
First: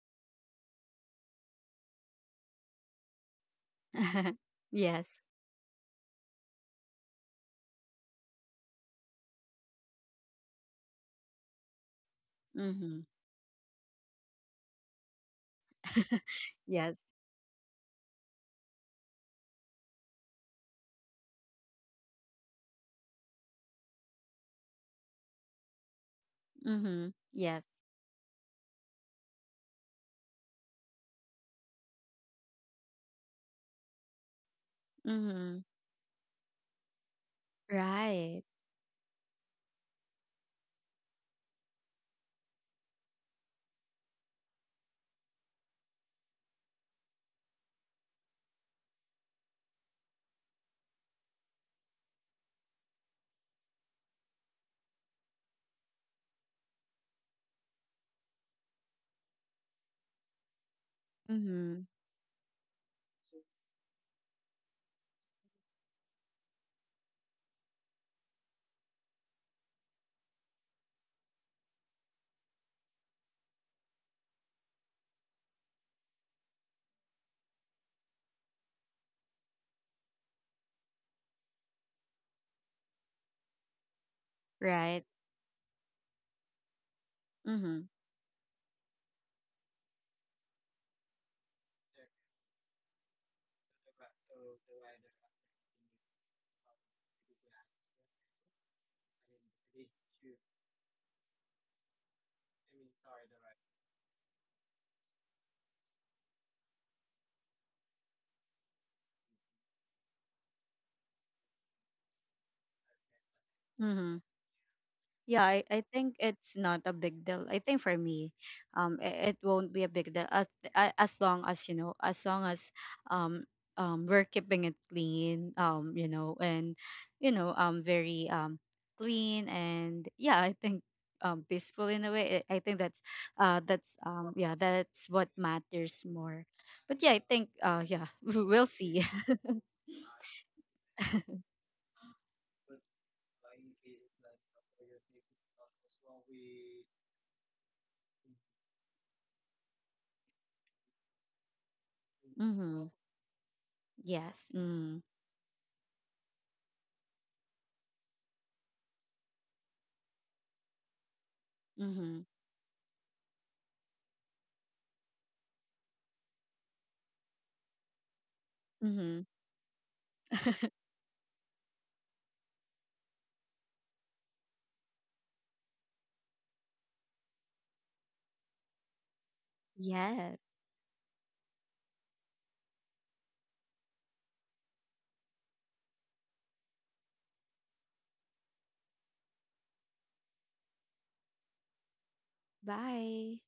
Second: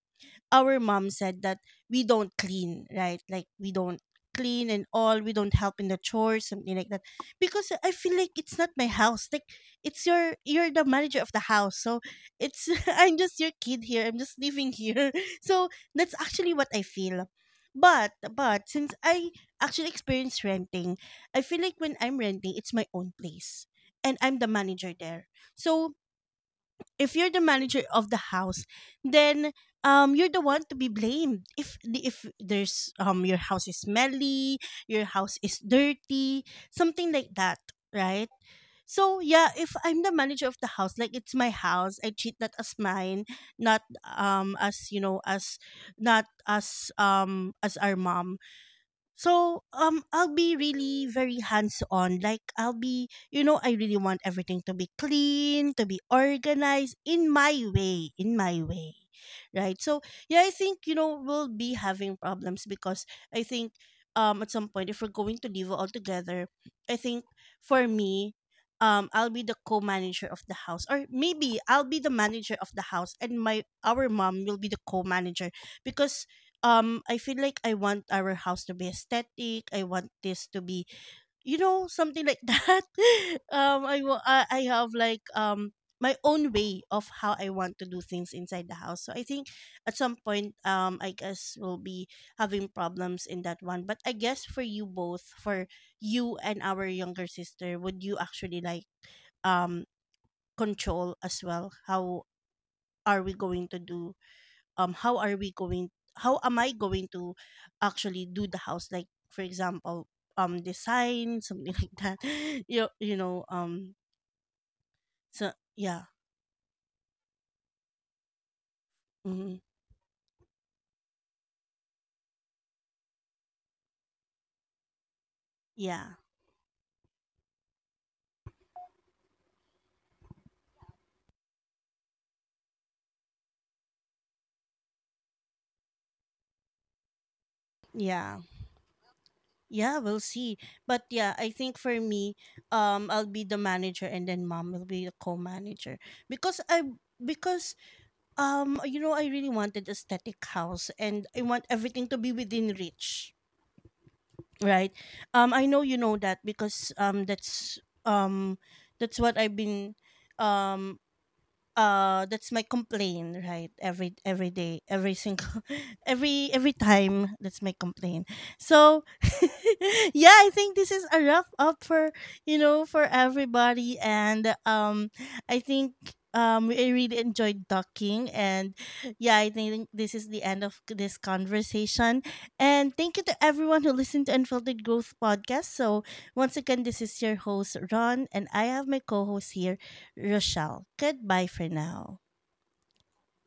A: our mom said that we don't clean, right? Like we don't clean and
B: Yes.
A: all, we don't help in the chores, something like that. Because I feel like it's not my house. Like, it's your you're the manager of the house. So it's,
B: Mm-hmm.
A: I'm just your kid here. I'm just living here. So that's actually what I
B: Yes.
A: feel. But since I actually experience renting, I feel like when I'm renting, it's my own place. And I'm the manager there. So
B: Mm-hmm.
A: if you're the
B: Yes.
A: manager of the house, then you're the one to be blamed if if there's, your house is smelly, your house is
B: Mm-hmm.
A: dirty, something like that, right?
B: Right.
A: So yeah, if I'm the manager of the house, like it's my house, I treat that as mine, not as, you know, as, not as as our mom. So I'll be really very hands on. Like, I'll be, you know, I really want everything to be clean, to be organized in my way, in my way. Right? So yeah, I think, you know, we'll be
B: Mm-hmm.
A: having problems, because I think, at some point, if we're going to live all together, I think for me, I'll be the co-manager of the house, or maybe I'll be the manager of the house, and my our mom will be the co-manager. Because I feel like I want our house to be aesthetic. I want this to be, you know, something like that. I wa- I have,
B: Right.
A: like, my own way of how I want
B: Mm-hmm.
A: to do things inside the house. So I think at some point, I guess we'll be having problems in that one. But I guess for you both, for you and our younger sister, would you actually like, um control as well, how are we going to do how are we going how am I going to actually do the house, like for example, design something like that, you know,
B: Mm-hmm. Yeah,
A: so
B: I
A: yeah.
B: think it's not a big deal. I think for me, it
A: Mhm.
B: won't be a big deal as, as long as, you know, as long as, um, we're keeping it clean,
A: Yeah,
B: you know, and you know, very, clean, and yeah, I think, peaceful in a way. I think that's, that's, yeah, that's what matters more. But yeah, I think, yeah,
A: yeah,
B: we'll see.
A: yeah, we'll see. But yeah, I think for me, I'll be the manager, and then mom will be the co-manager. Because I because you know, I really wanted aesthetic house, and I want everything to be within
B: Mm-hmm.
A: reach,
B: Yes.
A: right?
B: Mm.
A: I know you know that, because um that's what I've been um
B: Mm-hmm.
A: that's my complaint, right? Every day, every single, every time, that's my complaint. So
B: Mm-hmm.
A: yeah, I think this is a rough up for, you know, for everybody. And I think, I really enjoyed talking. And yeah, I think this is
B: Yes.
A: the end of this conversation. And thank you to everyone who listened to Unfiltered Growth Podcast. So once again, this is your host Ron, and I have my co-host here, Rochelle. Goodbye for now.
B: Bye.